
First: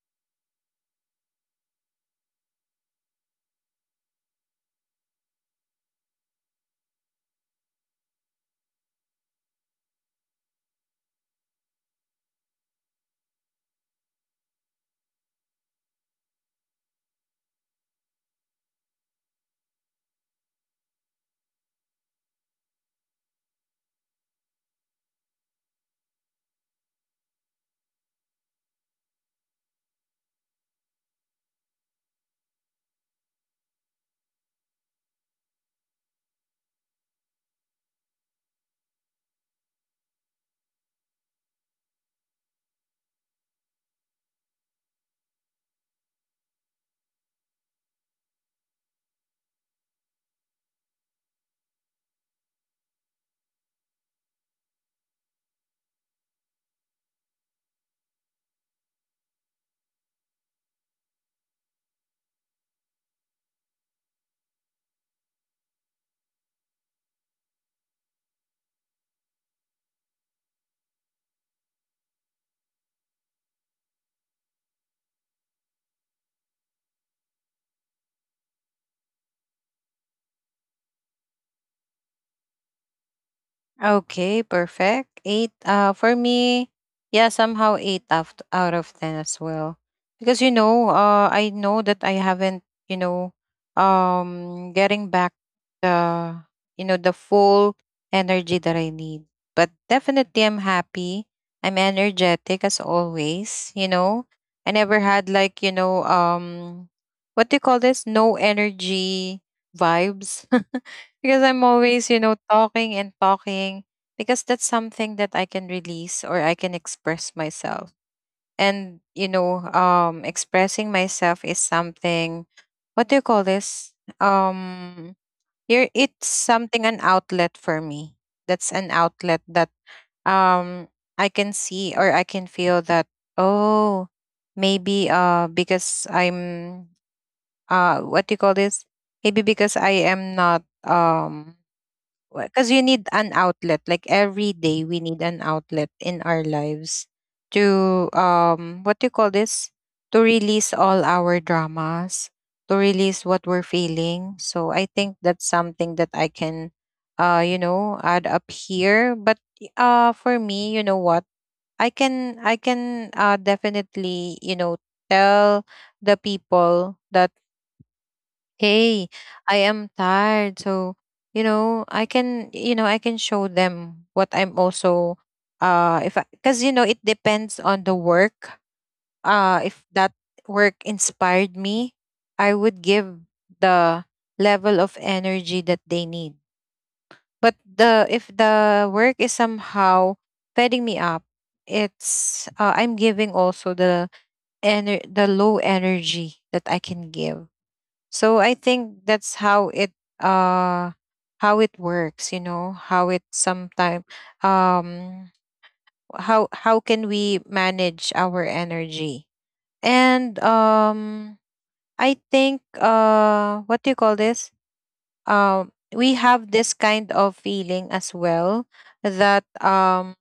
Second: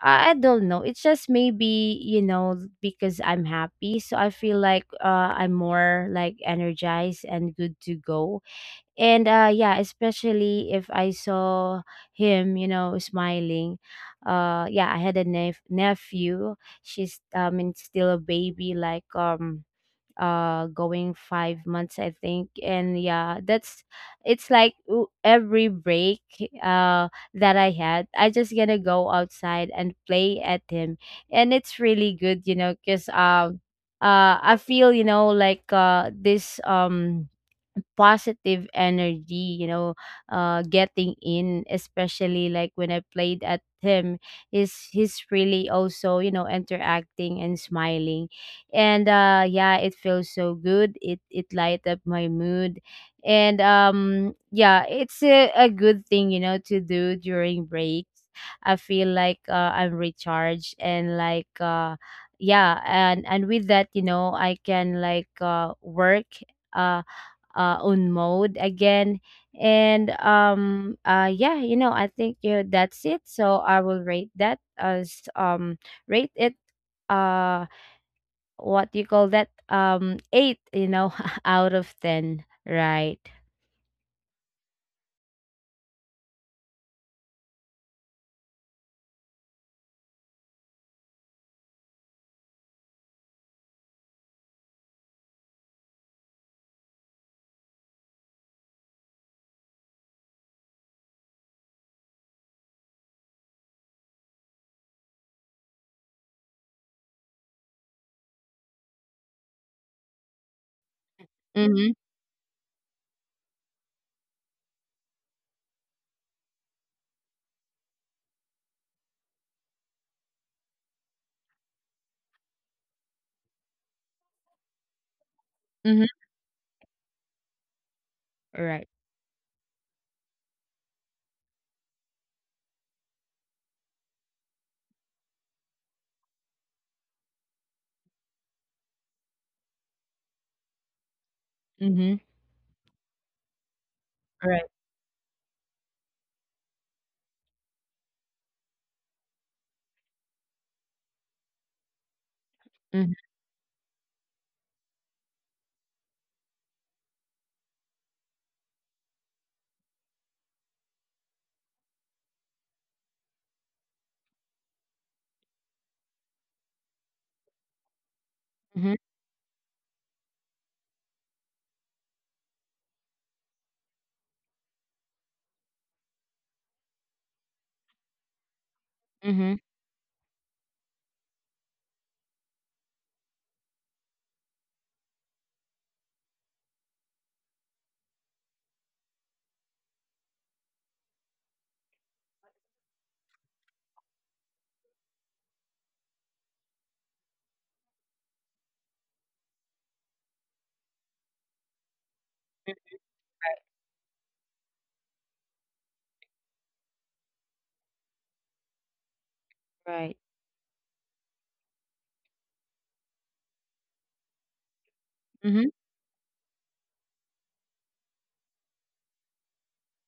Speaker 2: I I don't know. It's just maybe, you know, because I'm happy. So I feel like uh, I'm more like energized and good to go. And uh, yeah, especially if I saw him, you know, smiling. Uh, yeah, I had a nep- nephew. She's, I mean, still a baby, like, um, uh going five months, I think. And yeah, that's, it's like w- every break uh that I had, I just gonna go outside and play at him. And it's really good, you know, because um uh I feel you know like uh this um positive energy, you know, uh getting in, especially like when I played at him is, he's really also, you know, interacting and smiling. And uh yeah, it feels so good, it it light up my mood. And um yeah, it's a, a good thing, you know, to do during breaks. I feel like uh, I'm recharged, and like uh yeah. And and with that, you know, I can like uh work uh uh, own mode again. And um uh yeah, you know, I think, you know, that's it. So I will rate that as um rate it uh what do you call that? Um eight, you know, out of ten. Right.
Speaker 1: Okay, perfect. Eight. Uh, for me, yeah, somehow eight out out of ten as well. Because, you know, uh, I know that I haven't, you know, um, getting back the, you know, the full energy that I need. But definitely, I'm happy. I'm energetic as always. You know, I never had, like, you know, um, what do you call this? No energy vibes. Because I'm
Speaker 2: Mm-hmm.
Speaker 1: always, you know, talking and talking, because that's something that I can release, or I can express myself. And, you know, um expressing myself is something, what do you call this? Um Here,
Speaker 2: Mm-hmm.
Speaker 1: it's something, an outlet for me. That's an
Speaker 2: Right.
Speaker 1: outlet that, um I can see or I can feel that, oh, maybe uh because I'm, uh what do you call this? Maybe because I am not, um
Speaker 2: Mm-hmm.
Speaker 1: because you need an outlet, like, every
Speaker 2: Right.
Speaker 1: day we need an outlet in our lives to, um what do you call this, to release all our dramas, to release
Speaker 2: Mm-hmm.
Speaker 1: what we're feeling. So I think that's something that I can, uh you know, add up here. But y- uh for me, you know what, I can I can uh definitely, you know, tell the people that,
Speaker 2: Mm-hmm.
Speaker 1: hey, I am tired. So, you know, I can you know I can show them what I'm also. Uh if I, because you know it depends on the work. Uh
Speaker 2: Mm-hmm.
Speaker 1: if that work inspired me, I would give the level of energy that they need. But the if the work is somehow fetting me up, it's uh, I'm giving also the, ener- the low energy that I can give. So I think that's how it, uh how it works, you know, how it
Speaker 2: Right.
Speaker 1: sometime, um how how can we manage our energy?
Speaker 2: Right.
Speaker 1: And um I think, uh what do you call this? Um
Speaker 2: Mm-hmm.
Speaker 1: we have this kind of feeling as well, that, um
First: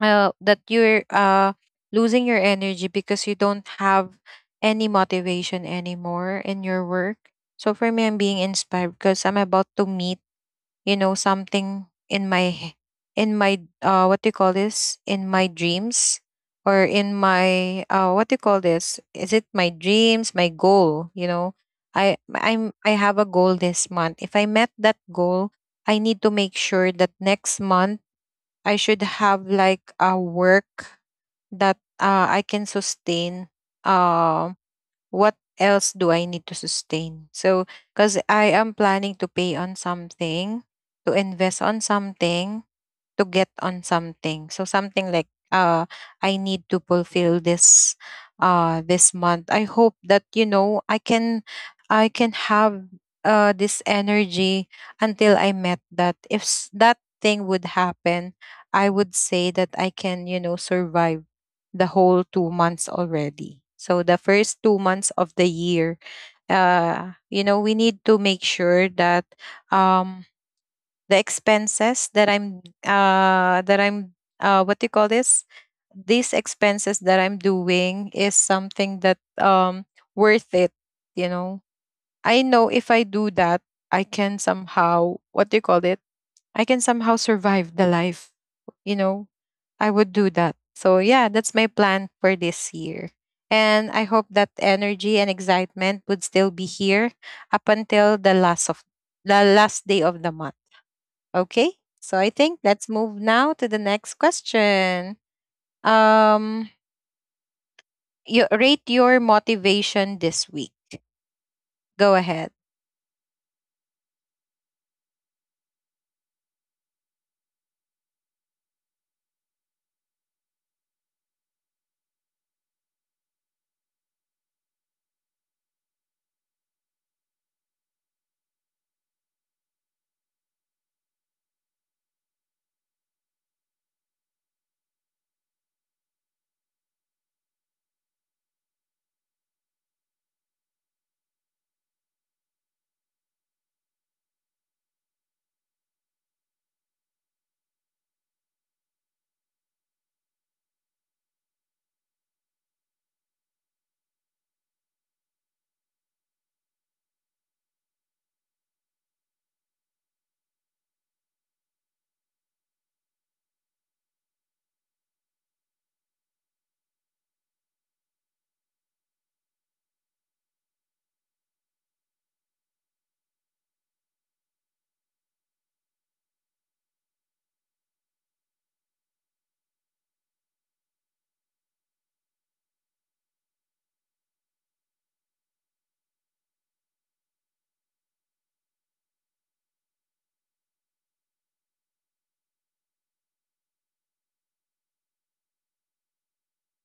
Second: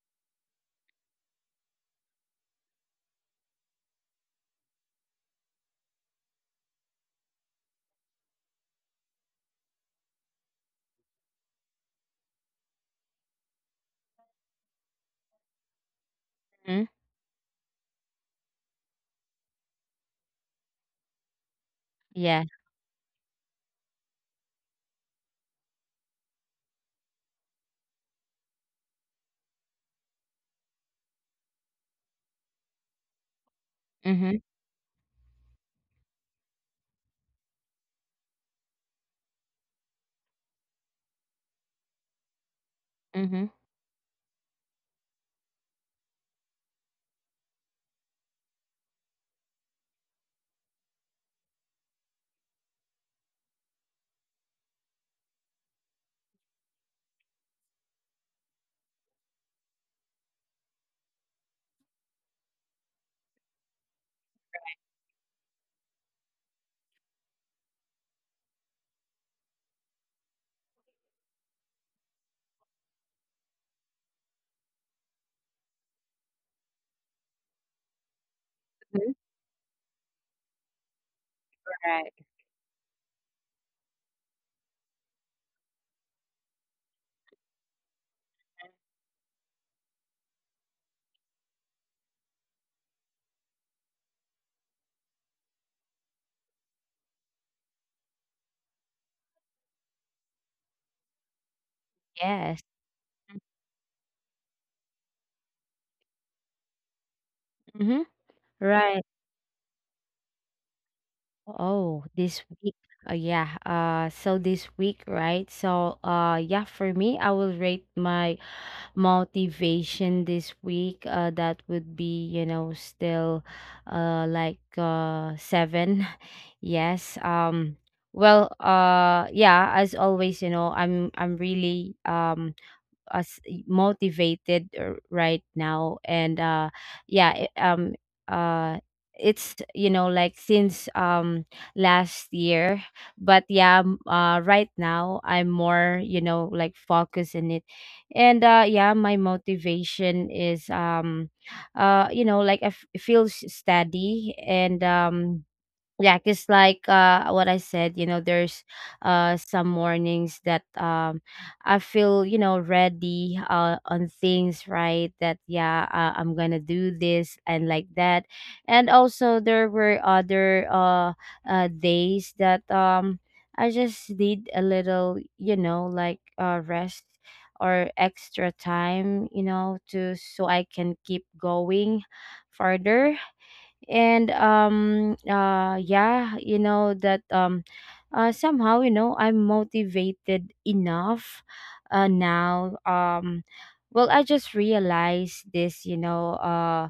Speaker 1: uh, that you're, uh, losing your energy because you don't have any motivation anymore in your work. So for me, I'm being inspired because I'm about to meet, you know, something in my h- in my, uh, what do you call this? In my dreams,
Speaker 2: Mm-hmm.
Speaker 1: or in my, uh, what do you call this? Is it my dreams? My goal? You know, I
Speaker 2: Yeah.
Speaker 1: I'm I have a goal this month. If I met that goal, I need to make sure that next month I should have like a work that, uh, I can sustain.
Speaker 2: Mm-hmm.
Speaker 1: Uh, what else do I need to sustain? So, because I am planning to pay on something, to invest on something, to
Speaker 2: Mm-hmm.
Speaker 1: get on something. So something like, uh I need to fulfill this, uh this month. I hope that, you know, I can I can have, uh this energy until I met that. If s- that thing would happen, I would say that I can, you know, survive the whole two months already. So the first two months of the year, uh you know, we need to make sure that, um the expenses that, I'm uh that I'm, uh what do you call this, these expenses that I'm doing is something that, um worth it, you know.
Speaker 2: Right.
Speaker 1: I know if I do that, I can somehow, what do you call it, I can somehow survive the life, you know. I would do that. So yeah, that's my plan for this year, and I hope that energy and excitement would still be here up until the last of the last day of the month. Okay, so I think
Speaker 2: Yes.
Speaker 1: let's move now to the next question. Um,
Speaker 2: Mm-hmm.
Speaker 1: you rate
Speaker 2: Right.
Speaker 1: your motivation this week.
Speaker 2: Oh,
Speaker 1: Go
Speaker 2: this
Speaker 1: ahead.
Speaker 2: week. Uh, yeah. Uh, so this week, right? So, uh, yeah, for me, I will rate my motivation this week. Uh, that would be, you know, still, uh, like, uh, seven. Yes. Um, well, uh, yeah, as always, you know, I'm, I'm really, um, us motivated r- right now. And uh yeah, it, um uh it's, you know, like, since um last year. But yeah, m- uh right now, I'm more, you know, like focused in it. And uh yeah, my motivation is um uh you know, like, I f- feel steady. And um yeah, because, like, uh what I said, you know, there's uh some mornings that um I feel, you know, ready uh on things, right, that yeah, uh, I'm gonna do this and like that. And also there were other uh, uh days that um I just need a little, you know, like uh rest or extra time, you know, to, so I can keep going further. And um uh yeah, you know, that um uh somehow, you know, I'm motivated enough uh now. Um well, I just realized this, you know, uh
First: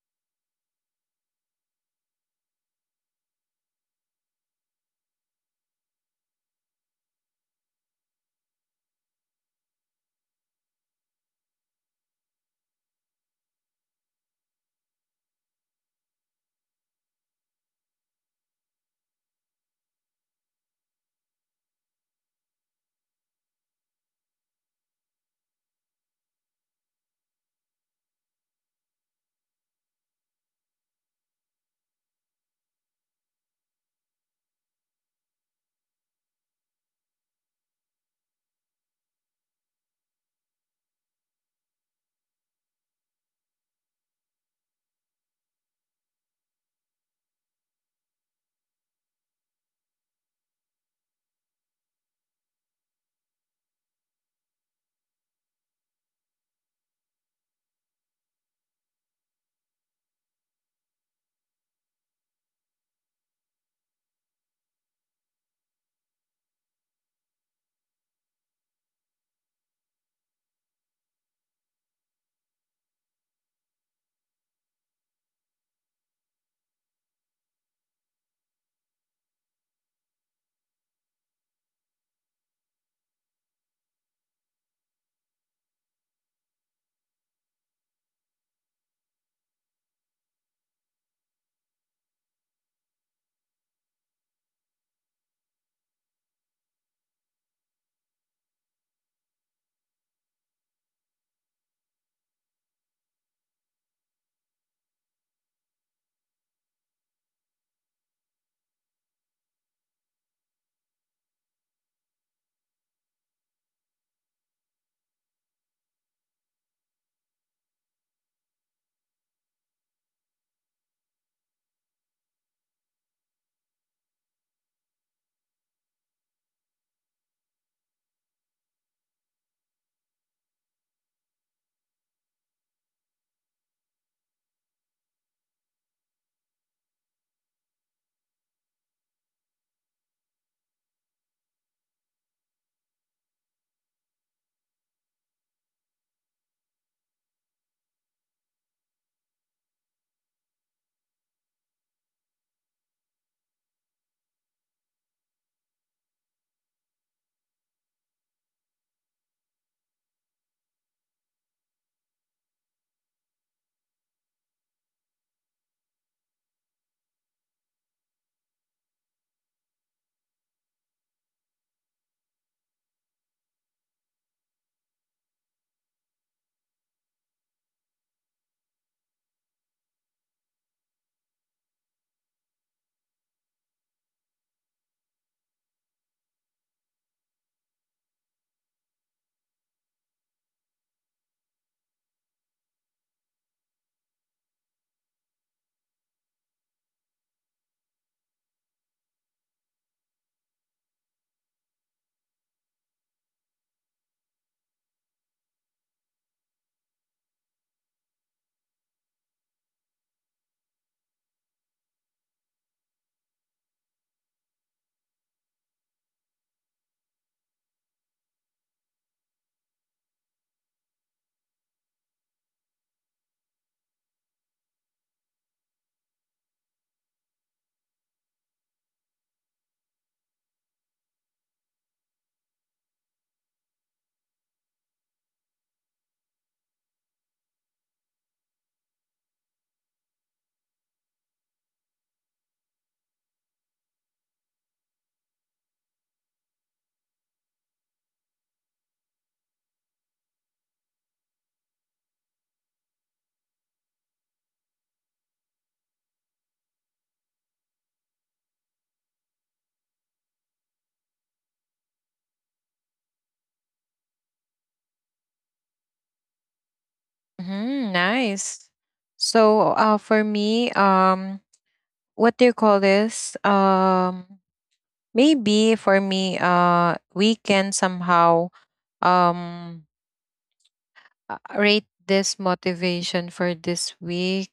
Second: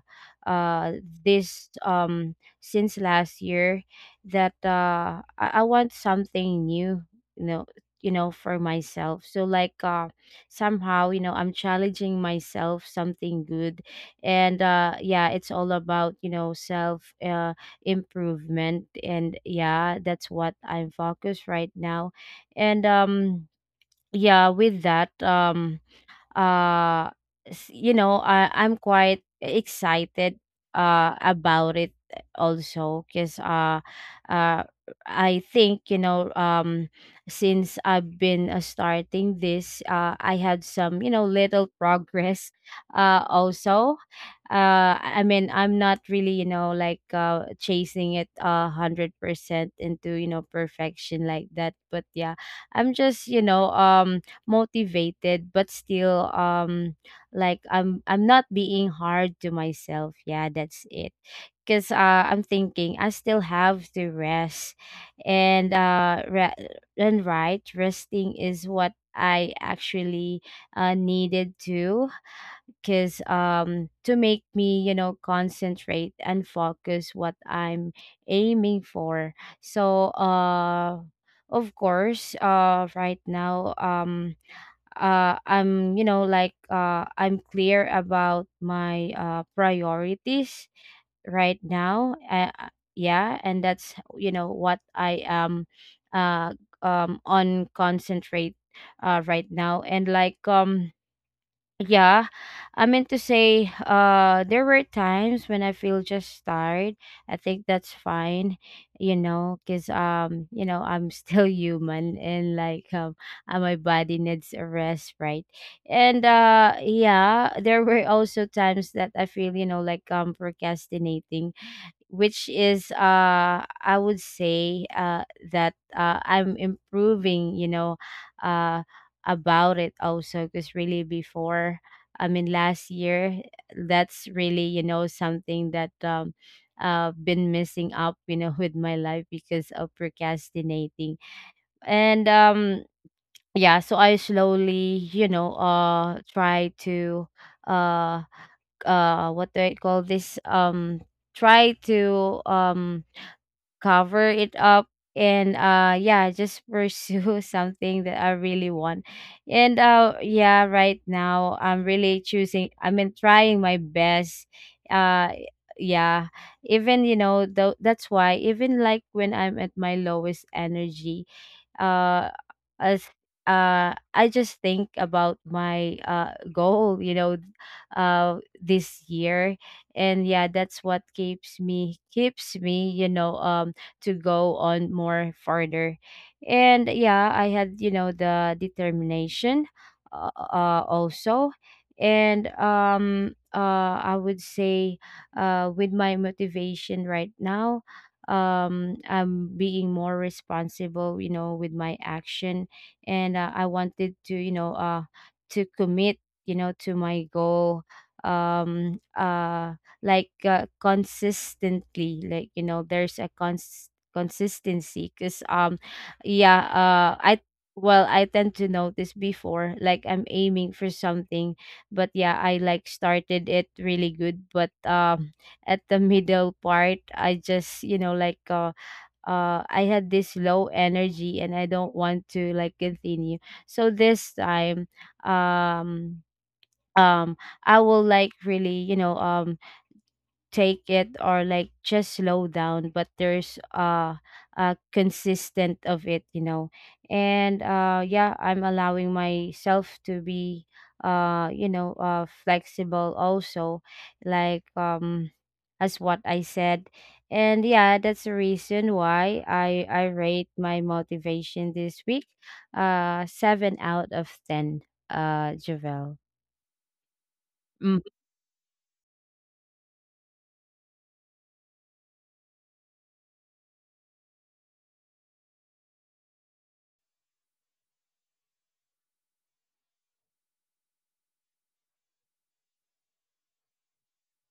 Speaker 2: uh this um since last year, that uh i, I want something new, you know, you know for myself. So like uh somehow, you know, I'm challenging myself something good. And uh yeah, it's all about, you know, self uh improvement. And yeah, that's what I'm focused right now. And um yeah, with that, um uh s- you know, I, I'm quite excited uh about it. Also because uh uh I think, you know, um since I've been uh, starting this, uh I had some, you know, little progress uh also. uh I mean, I'm not really, you know, like uh chasing it a hundred percent into, you know, perfection like that, but yeah, I'm just, you know, um motivated, but still um like, i'm i'm not being hard to myself. Yeah, that's it. Because uh, I'm thinking I still have to rest. And uh re- and right, resting is what I actually uh, needed to. Because um to make me, you know, concentrate and focus what I'm aiming for. So uh of course, uh right now, um uh I'm, you know, like, uh I'm clear about my uh priorities right now uh, uh, yeah, and that's, you know, what I am uh um on concentrate uh right now. And like um yeah, I meant to say, uh, there were times when I feel just tired. I think that's fine, you know, because um, you know, I'm still human, and like um, uh, my body needs a rest, right? And uh, yeah, there were also times that I feel, you know, like um, procrastinating, which is uh I would say uh that uh I'm improving, you know, uh about it also. Because really before, I mean last year, that's really, you know, something that um uh been missing up, you know, with my life because of procrastinating. And um yeah, so I slowly, you know, uh try to, uh uh what do I call this? Um try to um cover it up. And uh yeah, just pursue something that I really want. And uh yeah, right now I'm really choosing, I mean, trying my best. uh yeah, even, you know, though, that's why even like when I'm at my lowest energy uh as, uh I just think about my uh goal, you know, uh this year. And yeah, that's what keeps me keeps me, you know, um to go on more further. And yeah, I had, you know, the determination, uh, uh also. And um uh I would say uh with my motivation right now, um I'm being more responsible, you know, with my action. And uh, I wanted to, you know uh to commit, you know, to my goal. um uh like, uh, consistently, like, you know, there's a cons- consistency, because um yeah. uh I Well, I tend to notice before like I'm aiming for something, but yeah, I like started it really good, but um at the middle part I just, you know, like uh, uh I had this low energy and I don't want to like continue. So this time, um um I will like really, you know, um take it, or like just slow down, but there's uh a consistent of it, you know. And uh yeah, I'm allowing myself to be, uh you know, uh flexible also, like, um as what I said. And yeah, that's the reason why i i rate my motivation this week, uh seven out of ten. uh Javel.
Speaker 1: Hmm,
Speaker 2: Mm-hmm.
Speaker 1: nice. So, uh, for me, um, what do you call this? Um, maybe for me, uh, weekend somehow, um, uh, rate this motivation for this week.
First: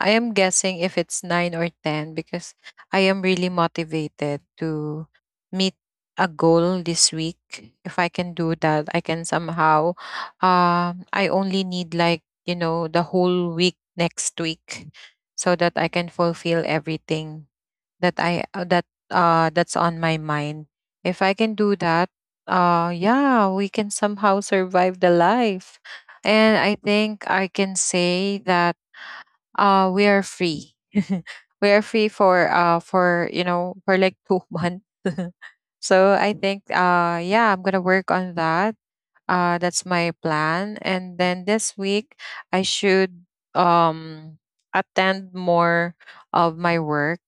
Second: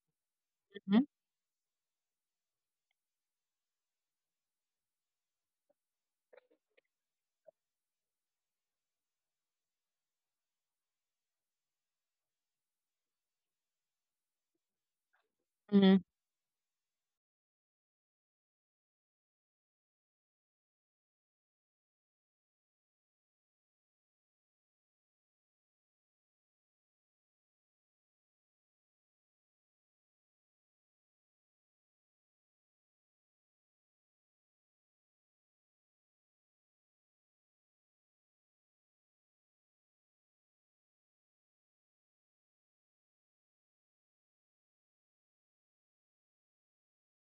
Speaker 1: I am guessing if it's nine or ten, because I am really motivated to meet a goal this week. If I can do that, I can somehow. Um, I only need, like, you know, the whole week next week, so that I
Speaker 2: Mm-hmm.
Speaker 1: can fulfill everything that I uh, that uh that's on my mind. If I can do that, uh yeah, we can somehow survive the life. And I think I can say that, uh we are free. We are free for, uh for, you know, for like two months. So I think, uh yeah, I'm gonna work on that. Uh, that's my plan. And then this week, I should, um, attend more of my work,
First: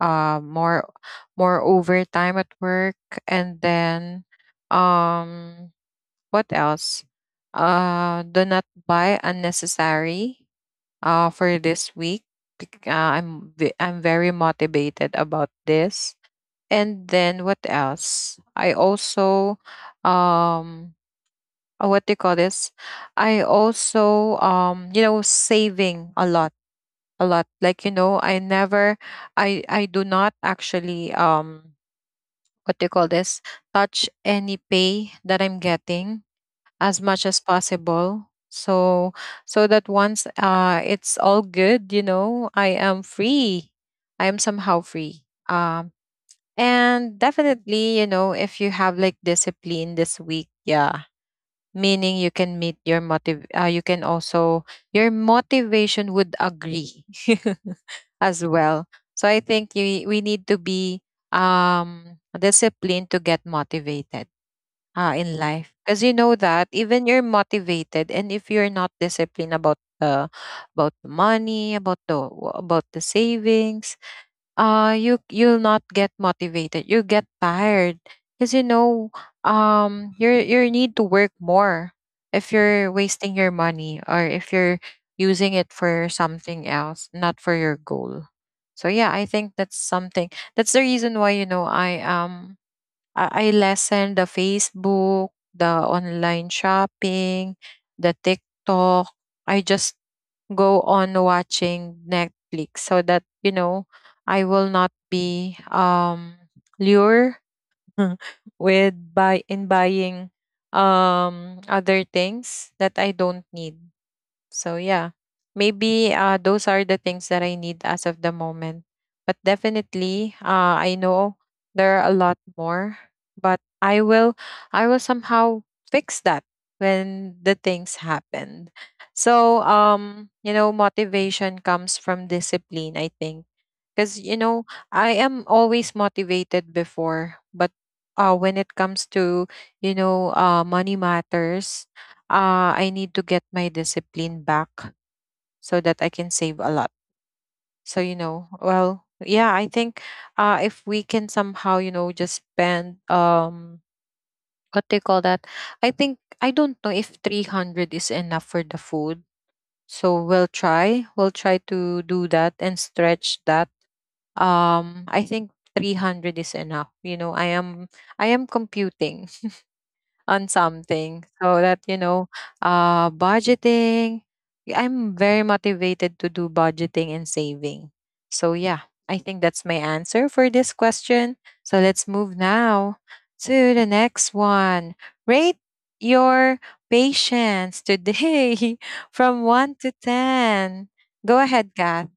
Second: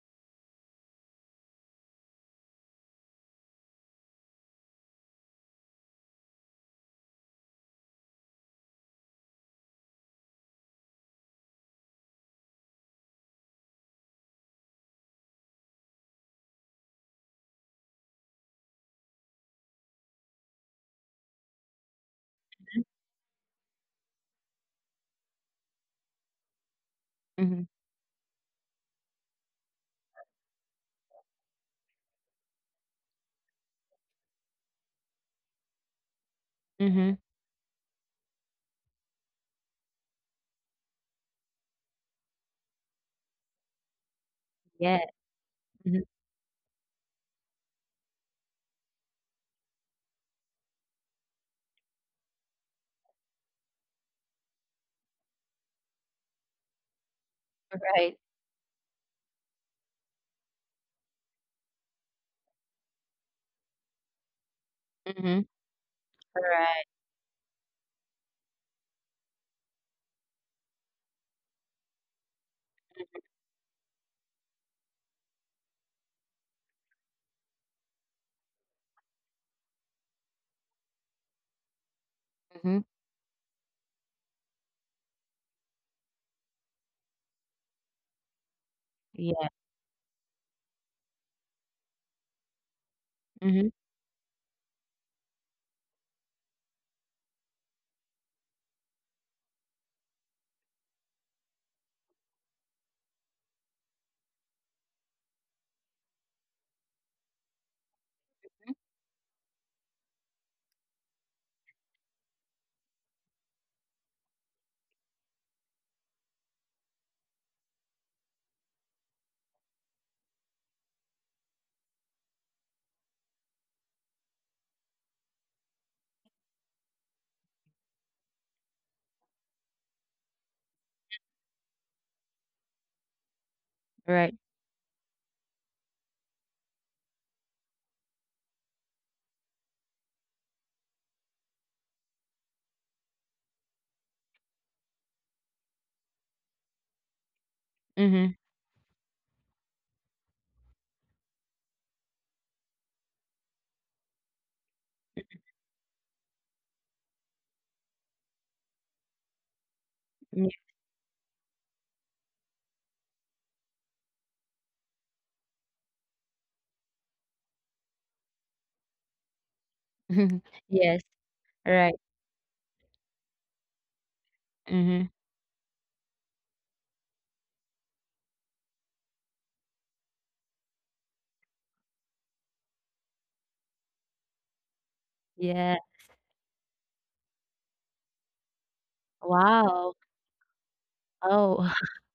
Speaker 1: uh, more more overtime at work, and then, um, what else? Uh, do not buy unnecessary, uh, for this week. bec- Uh, I'm ve- I'm very motivated about this. And then what else? I also, um uh, what do you call this? I also, um you know, saving a lot, a lot like, you know, I never, I I do not actually, um what do you call this, touch any pay that I'm getting as
Speaker 2: Mm-hmm.
Speaker 1: much as possible. So so that once, uh it's all good, you know, I am free. I am somehow
Speaker 2: Yeah.
Speaker 1: free. Um
Speaker 2: Mhm.
Speaker 1: and definitely, you know, if you have like discipline this week, yeah, meaning you can meet your motive, uh, you can also, your motivation would agree
Speaker 2: Right.
Speaker 1: as well. So I think you, we need to be um disciplined to get motivated, uh, in
Speaker 2: Mhm.
Speaker 1: life, because, you know, that
Speaker 2: Right.
Speaker 1: even you're motivated, and if you're not disciplined about the, about the money, about the, about the savings, uh you you'll not get motivated, you get tired. Because, you know, um you you need to work more if
Speaker 2: Mhm.
Speaker 1: you're wasting your money, or if you're using it for something else, not for your goal. So yeah, I
Speaker 2: Yeah.
Speaker 1: think that's something. That's the reason why, you know, i um i, I
Speaker 2: Mhm.
Speaker 1: lessen the Facebook, the online shopping, the TikTok. I just go on watching Netflix so that, you know, I will not be, um lured with buy in buying, um other things that I don't need. So yeah, maybe, uh, those are the things that I need as of the moment. But definitely, uh, I know there are a lot more. But I will, I will somehow fix that when the things happen. So, um, you know, motivation comes from discipline. I think, because, you
Speaker 2: Right.
Speaker 1: know, I am always motivated before, but, uh, when it comes to, you know, uh, money matters, uh, I need to get my discipline back so that I can save a lot. So, you
Speaker 2: Mhm.
Speaker 1: know, well, yeah, I think, uh, if we can somehow, you know, just spend, um, what do you call that? I think, I don't know if three hundred is enough for the food. So we'll
Speaker 2: Yeah.
Speaker 1: try. We'll try to do that and stretch that. um I think three hundred is enough. You know, I am I am computing on
Speaker 2: Yes.
Speaker 1: something, so that, you
Speaker 2: Right.
Speaker 1: know, uh budgeting, yeah,
Speaker 2: Mhm.
Speaker 1: I'm very motivated to do budgeting and saving. So yeah, I think that's my answer for this question. So let's move now to the next one. Rate
Speaker 2: Yeah.
Speaker 1: your patience today from one to
Speaker 2: Wow.
Speaker 1: ten. Go
Speaker 2: Oh.
Speaker 1: ahead, Kath.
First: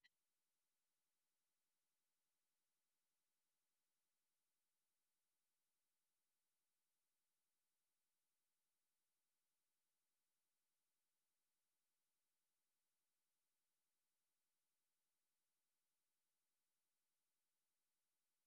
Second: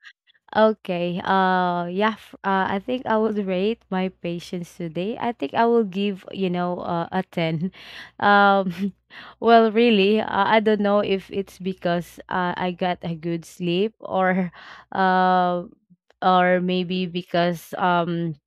Speaker 2: Okay. Uh. Yeah. f- Uh. I think I would rate my patience today. I think I will give, you know uh, a ten. Um. Well, really, uh, I don't know if it's because uh, I got a good sleep, or uh, or maybe because um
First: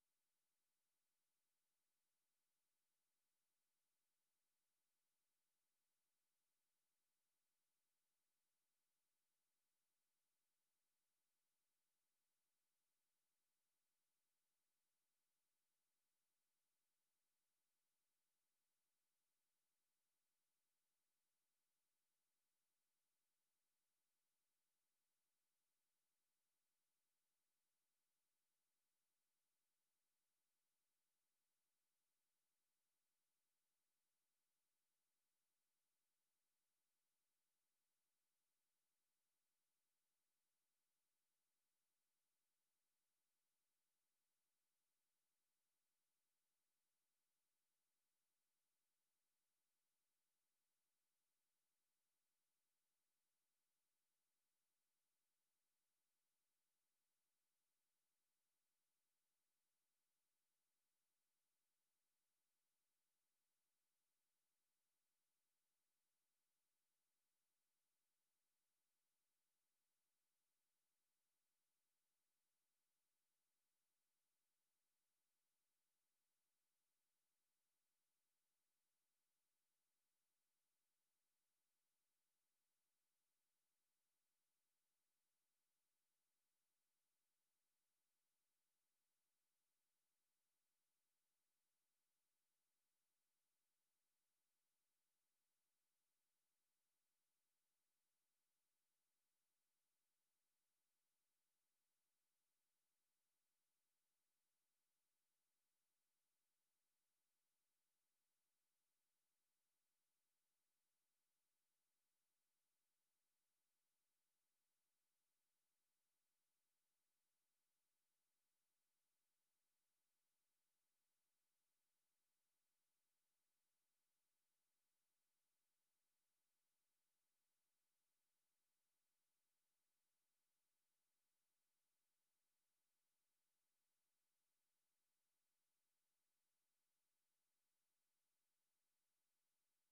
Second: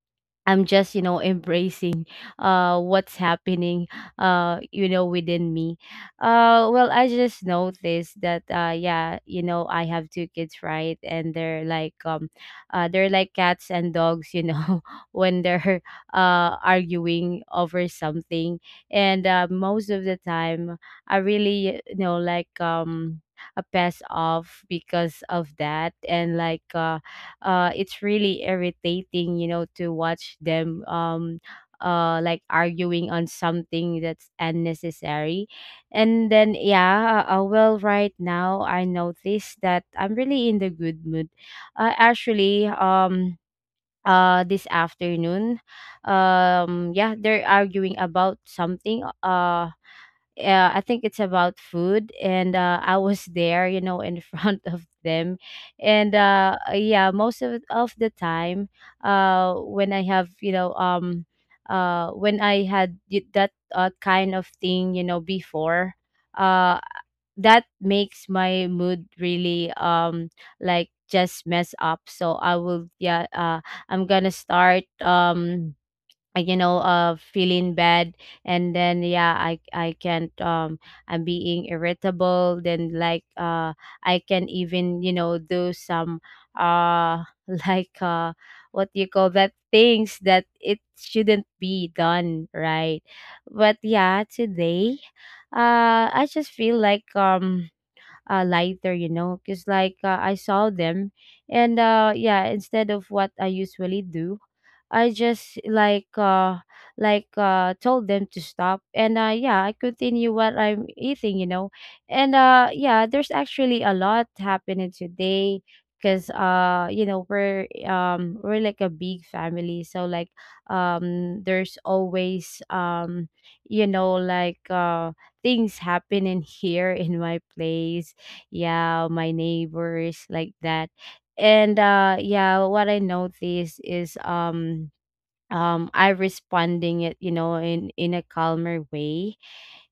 Speaker 2: I'm just, you know, embracing uh what's happening, uh you know, within me. Uh well, I just noticed that, uh yeah, you know, I have two kids, right? And they're like, um uh they're like cats and dogs, you know, when they're uh arguing over something. And uh most of the time I really, you know, like, um a pass off because of that, and like uh uh it's really irritating, you know, to watch them, um uh like arguing on something that's unnecessary. And then yeah, uh, well right now I notice that I'm really in the good mood, uh, actually. Um uh this afternoon, um yeah, they're arguing about something, uh uh, I think it's about food, and uh, I was there, you know, in front of them. And uh, uh, yeah, most of of the time, uh, when I have, you know, um, uh, when I had y- that, uh, kind of thing, you know, before, uh, that makes my mood really, um like just mess up. So I will, yeah, uh, I'm gonna start, um uh, you know, uh feeling bad. And then yeah, i i can't, um I'm being irritable then, like, uh I can even, you know, do some uh like, uh what you call that, things that it shouldn't be done, right? But yeah, today, uh I just feel like, um uh, lighter, you know, because like uh, I saw them. And uh yeah, instead of what I usually do, I just like, uh like, uh told them to stop. And uh yeah, I continue what I'm eating, you know. And uh yeah, there's actually a lot happening today, because, uh you know, we're um we're like a big family. So like, um there's always, um you know, like, uh things happening here in my place, yeah, my neighbors like that. And uh yeah, what I noticed is, um um I responding it, you know, in in a calmer way.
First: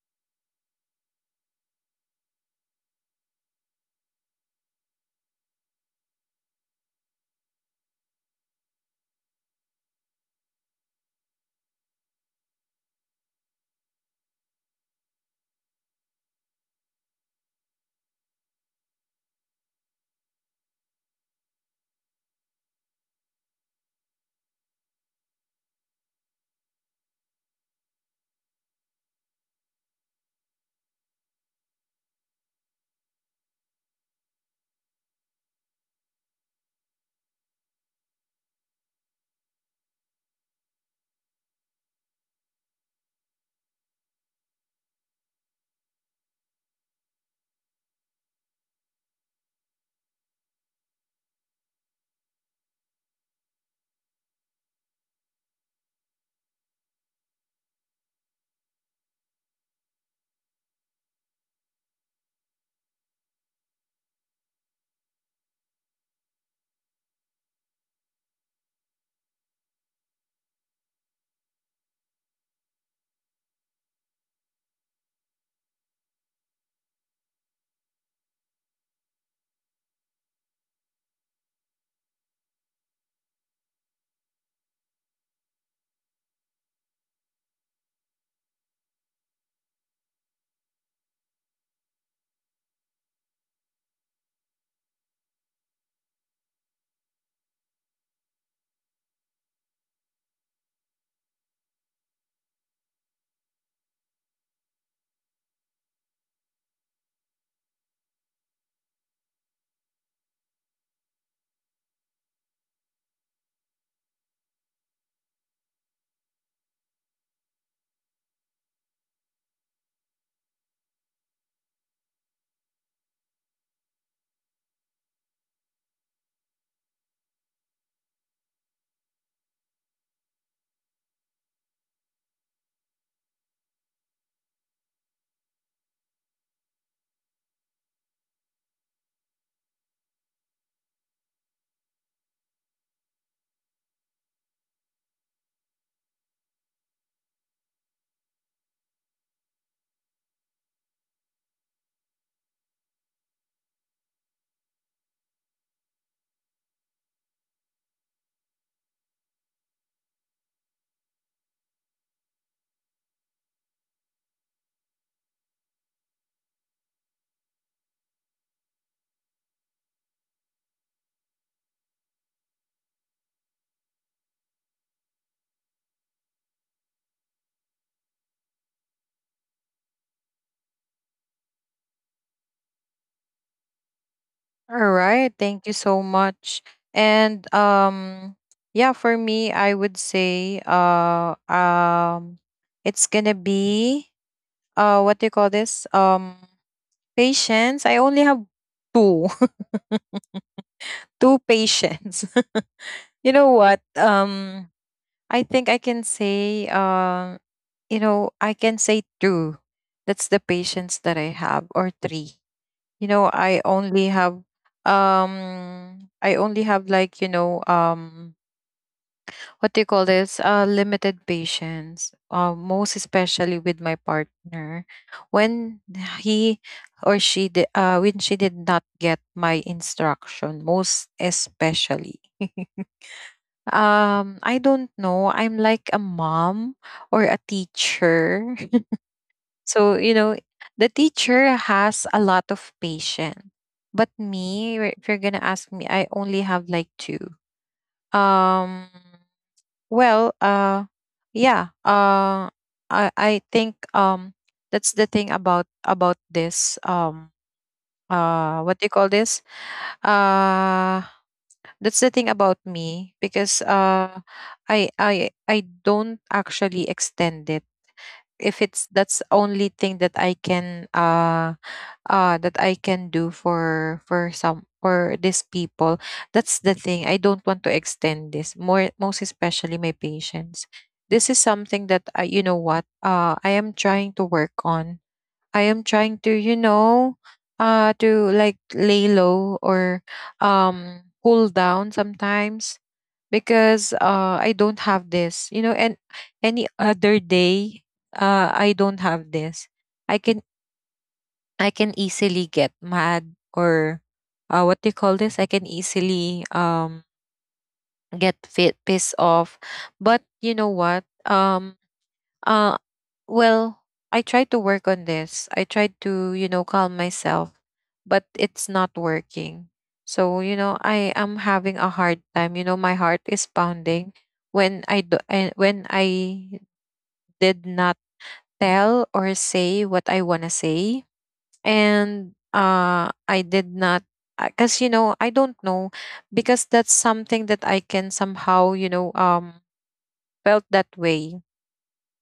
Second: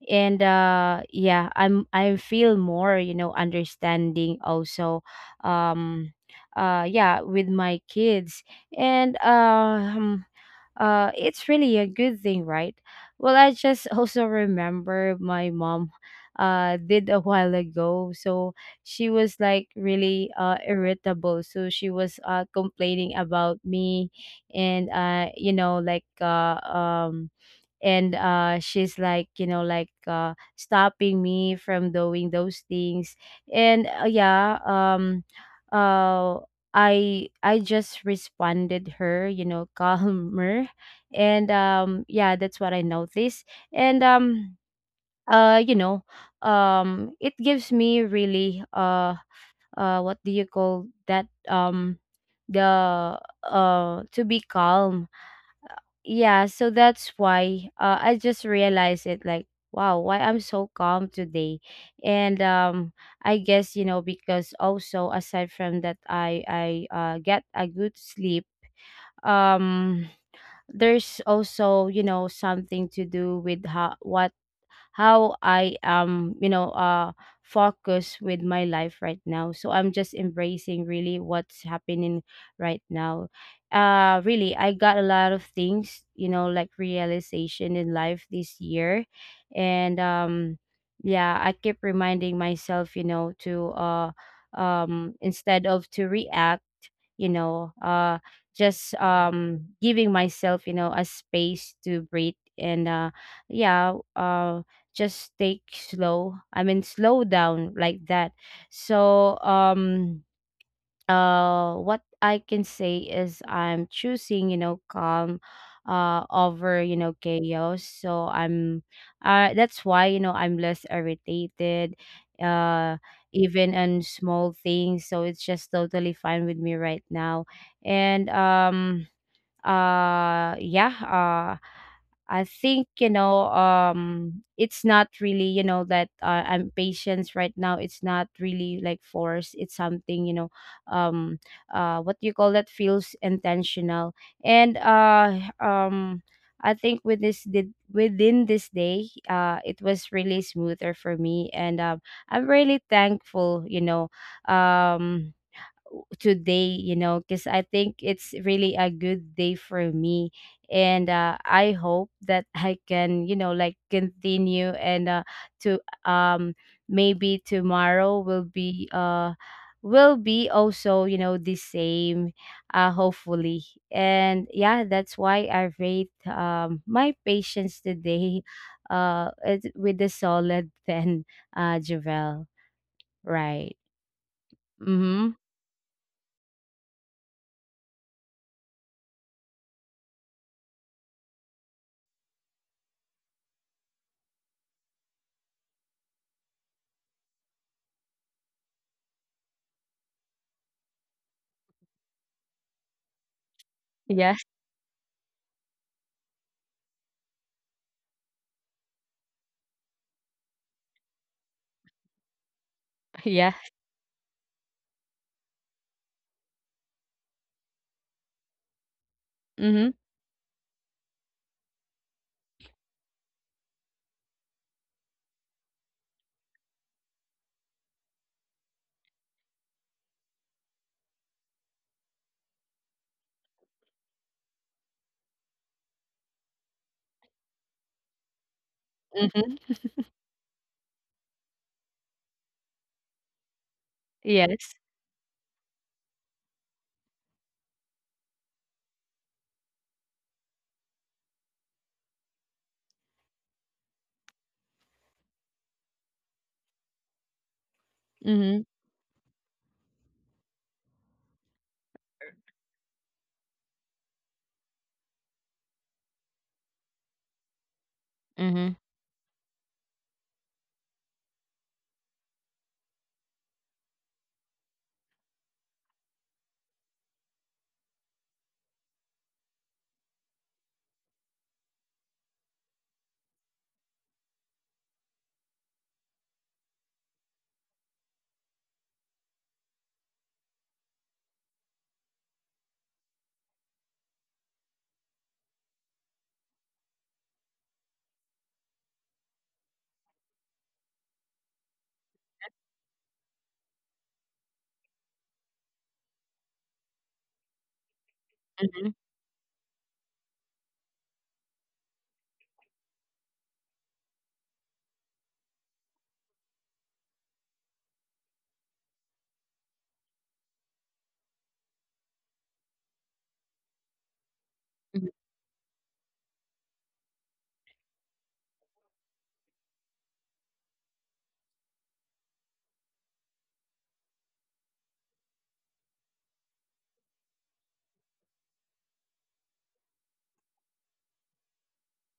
Speaker 2: And uh yeah, I'm I feel more, you know, understanding also, um uh yeah, with my kids. And um uh it's really a good thing, right? Well, I just also remember my mom, uh did a while ago. So she was like really uh irritable, so she was uh complaining about me. And uh you know, like, uh um and uh she's like, you know, like, uh stopping me from doing those things. And uh, yeah, um uh i i just responded her, you know, calmer. And um yeah, that's what I noticed. And um uh you know, um it gives me really, uh uh what do you call that, um the, uh to be calm, yeah. So that's why, uh, I just realized it like, wow, why I'm so calm today. And um I guess, you know, because also aside from that, i i uh, get a good sleep. um there's also, you know, something to do with how what, how I am, you know, uh, focused with my life right now. So I'm just embracing really what's happening right now. Uh, really, I got a lot of things, you know, like realization in life this year. And, um, yeah, I keep reminding myself, you know, to, uh, um, instead of to react, you know, uh just, um giving myself, you know, a space to breathe. And uh yeah, uh just take slow, I mean slow down, like that. So, um uh what I can say is I'm choosing, you know, calm uh over, you know, chaos. So, I'm uh that's why, you know, I'm less irritated, uh even on small things. So it's just totally fine with me right now. And, um uh yeah, uh, I think, you know, um it's not really, you know, that, uh, I'm patient right now. It's not really like force. It's something, you know, um uh what do you call that, feels intentional. And uh um I think with this, did within this day, uh it was really smoother for me. And um I'm really thankful, you know, um today, you know, because I think it's really a good day for me. And, uh, I hope that I can, you know, like continue. And, uh, to, um maybe tomorrow will be, uh will be also, you know, the same, uh hopefully. And yeah, that's why I rate, um my patience today, uh it, with the solid ten. uh Javel. Right.
Speaker 1: All right,
Speaker 2: Mm-hmm.
Speaker 1: thank you so much. And um yeah, for me I would say uh um it's going to be uh what do you call this? Um patience. I only have two two patients. You know what?
Speaker 2: Yes.
Speaker 1: Um I think I can say um you know, I can say two. That's the patience that I have, or three. You know,
Speaker 2: Yeah.
Speaker 1: I only have um I only have like, you know, um what do you
Speaker 2: Mm-hmm.
Speaker 1: call this, uh limited patience uh, most especially with my partner when he or she did uh when she did not get my instruction, most especially. um I don't know, I'm like a mom or a teacher.
Speaker 2: Mhm.
Speaker 1: So you know, the teacher has a lot of patience, but
Speaker 2: Yes.
Speaker 1: me, if you're gonna ask me, I only have like two. um Well, uh, yeah, uh, I I think um that's the thing about about this, um uh
Speaker 2: Mhm.
Speaker 1: what do you call this uh that's the thing about me because uh I I I don't actually extend it. If
Speaker 2: Mhm.
Speaker 1: it's, that's only thing that I can uh uh that I can do for for some, for these people. That's the thing. I don't want to extend this more, most especially my patients. This is something that I, you know what, uh I am trying to work on. I am trying to, you know, uh to like lay low, or um cool down sometimes because uh, I don't have this, you know, and any other day uh, I don't have this. I can I can easily get mad, or uh, what do you call this? I can easily um, get fit,
Speaker 2: Mhm.
Speaker 1: pissed off. But you know what? Um, uh, well, I tried to work on this. I tried to, you know, calm myself, but it's not working. So, you know, I am having a hard time. You know, my heart is pounding when I
Speaker 2: Mhm.
Speaker 1: do, and when I did not tell or say what I want to say. And uh I did not, because you know, I don't know, because that's something that I can somehow, you know, um felt that way.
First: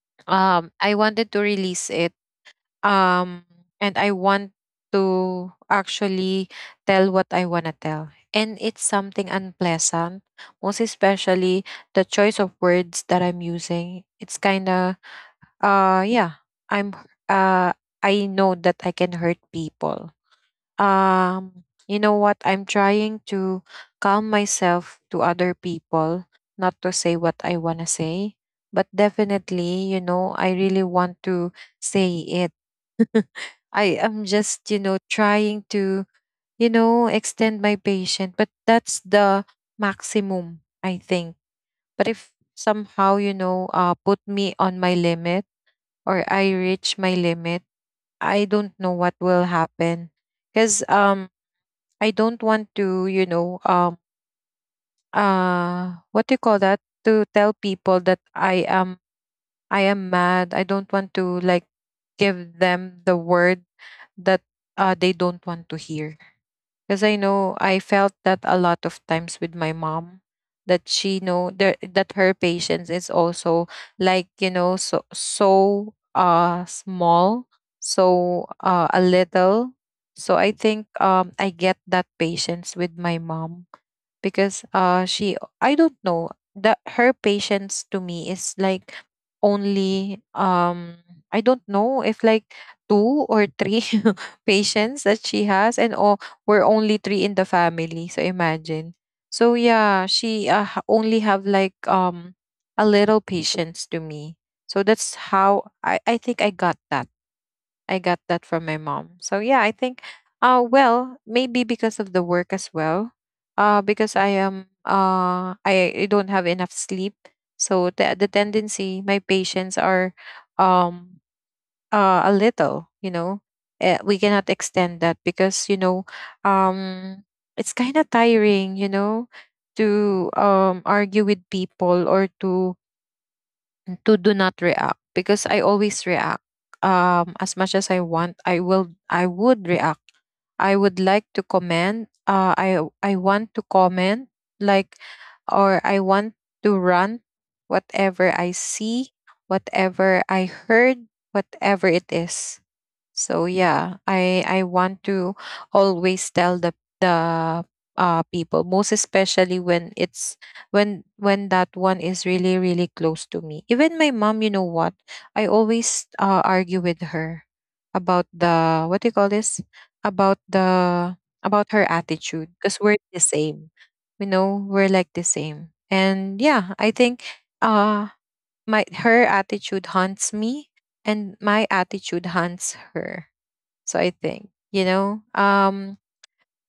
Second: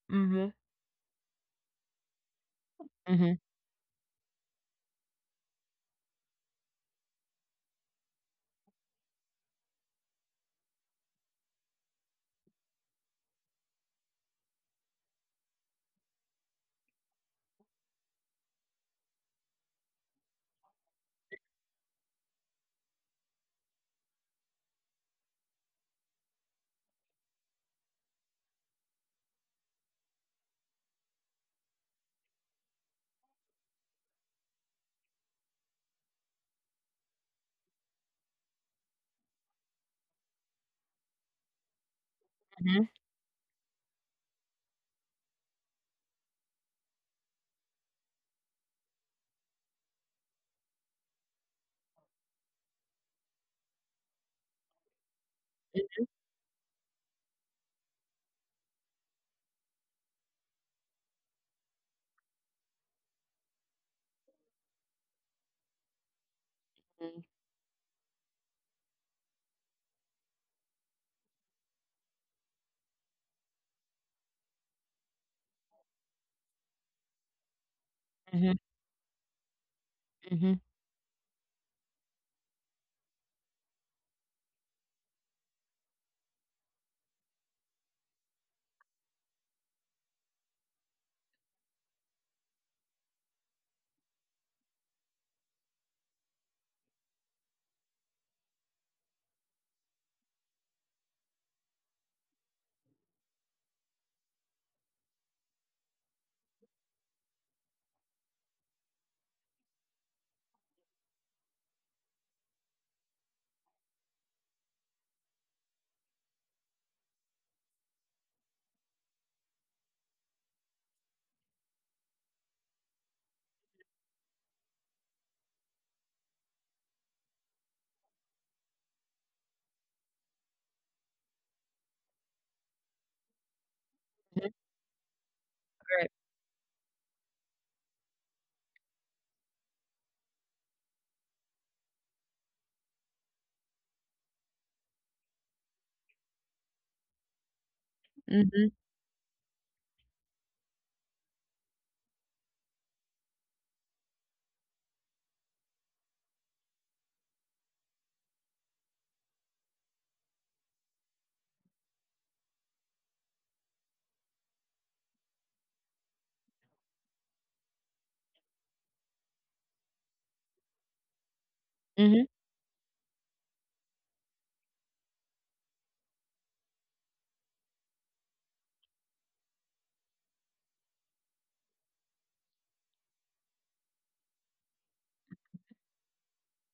Speaker 2: Mhm.
Speaker 1: Um I wanted to release it,
Speaker 2: Mhm.
Speaker 1: um and I want to actually tell what I want to tell, and it's something unpleasant, most especially the choice of words that I'm using. It's kind of uh yeah, i'm h- uh I know that I can hurt people. Um you know what, I'm trying to calm myself to other people, not to say what I want to say. But definitely, you know, I really want to say it. I am just, you know, trying to, you know extend my patience, but that's the maximum, I think. But if
Speaker 2: Mhm.
Speaker 1: somehow, you know, uh put me on my limit, or I reach my limit, I don't know what will happen. Because um I don't want to, you know, um, uh, what do you call that, to tell people that I am, I am mad. I don't want to like give them the word that uh, they don't want to hear. Because I
Speaker 2: Mhm.
Speaker 1: know I felt that a lot of times with my mom, that she know that that her patience is also like, you know, so so uh small, so
Speaker 2: Mhm.
Speaker 1: uh a little. So I
Speaker 2: Mhm.
Speaker 1: think um I get that patience with my mom because uh she, I don't know, that her patience to me is like only, um I don't know if like two or three patients that she has. And oh, we're only three in the family, so imagine. So yeah, she uh, ha- only have like um a little patience to me, so that's how I I think I got that, I got that from my mom. So yeah, I think uh well, maybe because of the work as well. Uh because I am uh I, I don't have enough sleep. So the the tendency, my patients are um uh a little, you know. Uh, we cannot extend that because, you know, um it's kind of tiring, you know, to um argue with people, or to to do
Speaker 2: Mhm.
Speaker 1: not react, because I always
Speaker 2: Correct.
Speaker 1: react. Um, as much as I want, I will. I would react. I would like to comment. Uh, I I want to comment, like, or I want to run. Whatever I
Speaker 2: Mhm.
Speaker 1: see, whatever I heard, whatever it is. So yeah, I I want to always tell the the uh people, most especially when it's, when when that one is really really close to me. Even my mom, you know what? I always uh, argue with her about the, what do you call this, about the, about her
Speaker 2: Mhm.
Speaker 1: attitude, because we're the same. You know, we're like the same. And yeah, I think uh my her attitude haunts me, and my attitude haunts her, so I think, you know, um,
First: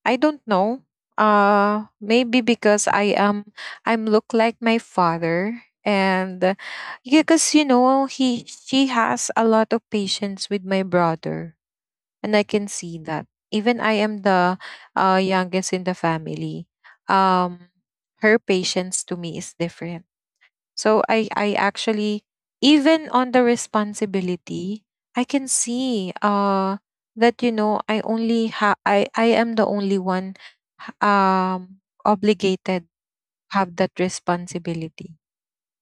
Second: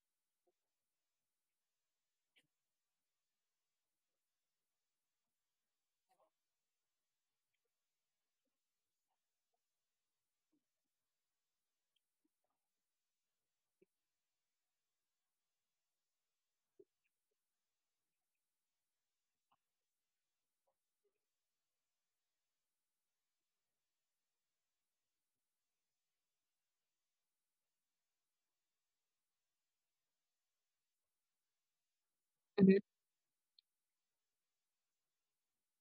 Speaker 1: I don't know. Uh, maybe because I am, I'm look like my father. And because, you know, he she has a lot of patience with my brother, and I can see that. Even I am the uh, youngest in the family. Um, her patience to me is different, so I I actually, even on the responsibility, I can see uh that, you know, I only ha I I am the only one h- um
Speaker 2: Mhm.
Speaker 1: obligated, have that responsibility.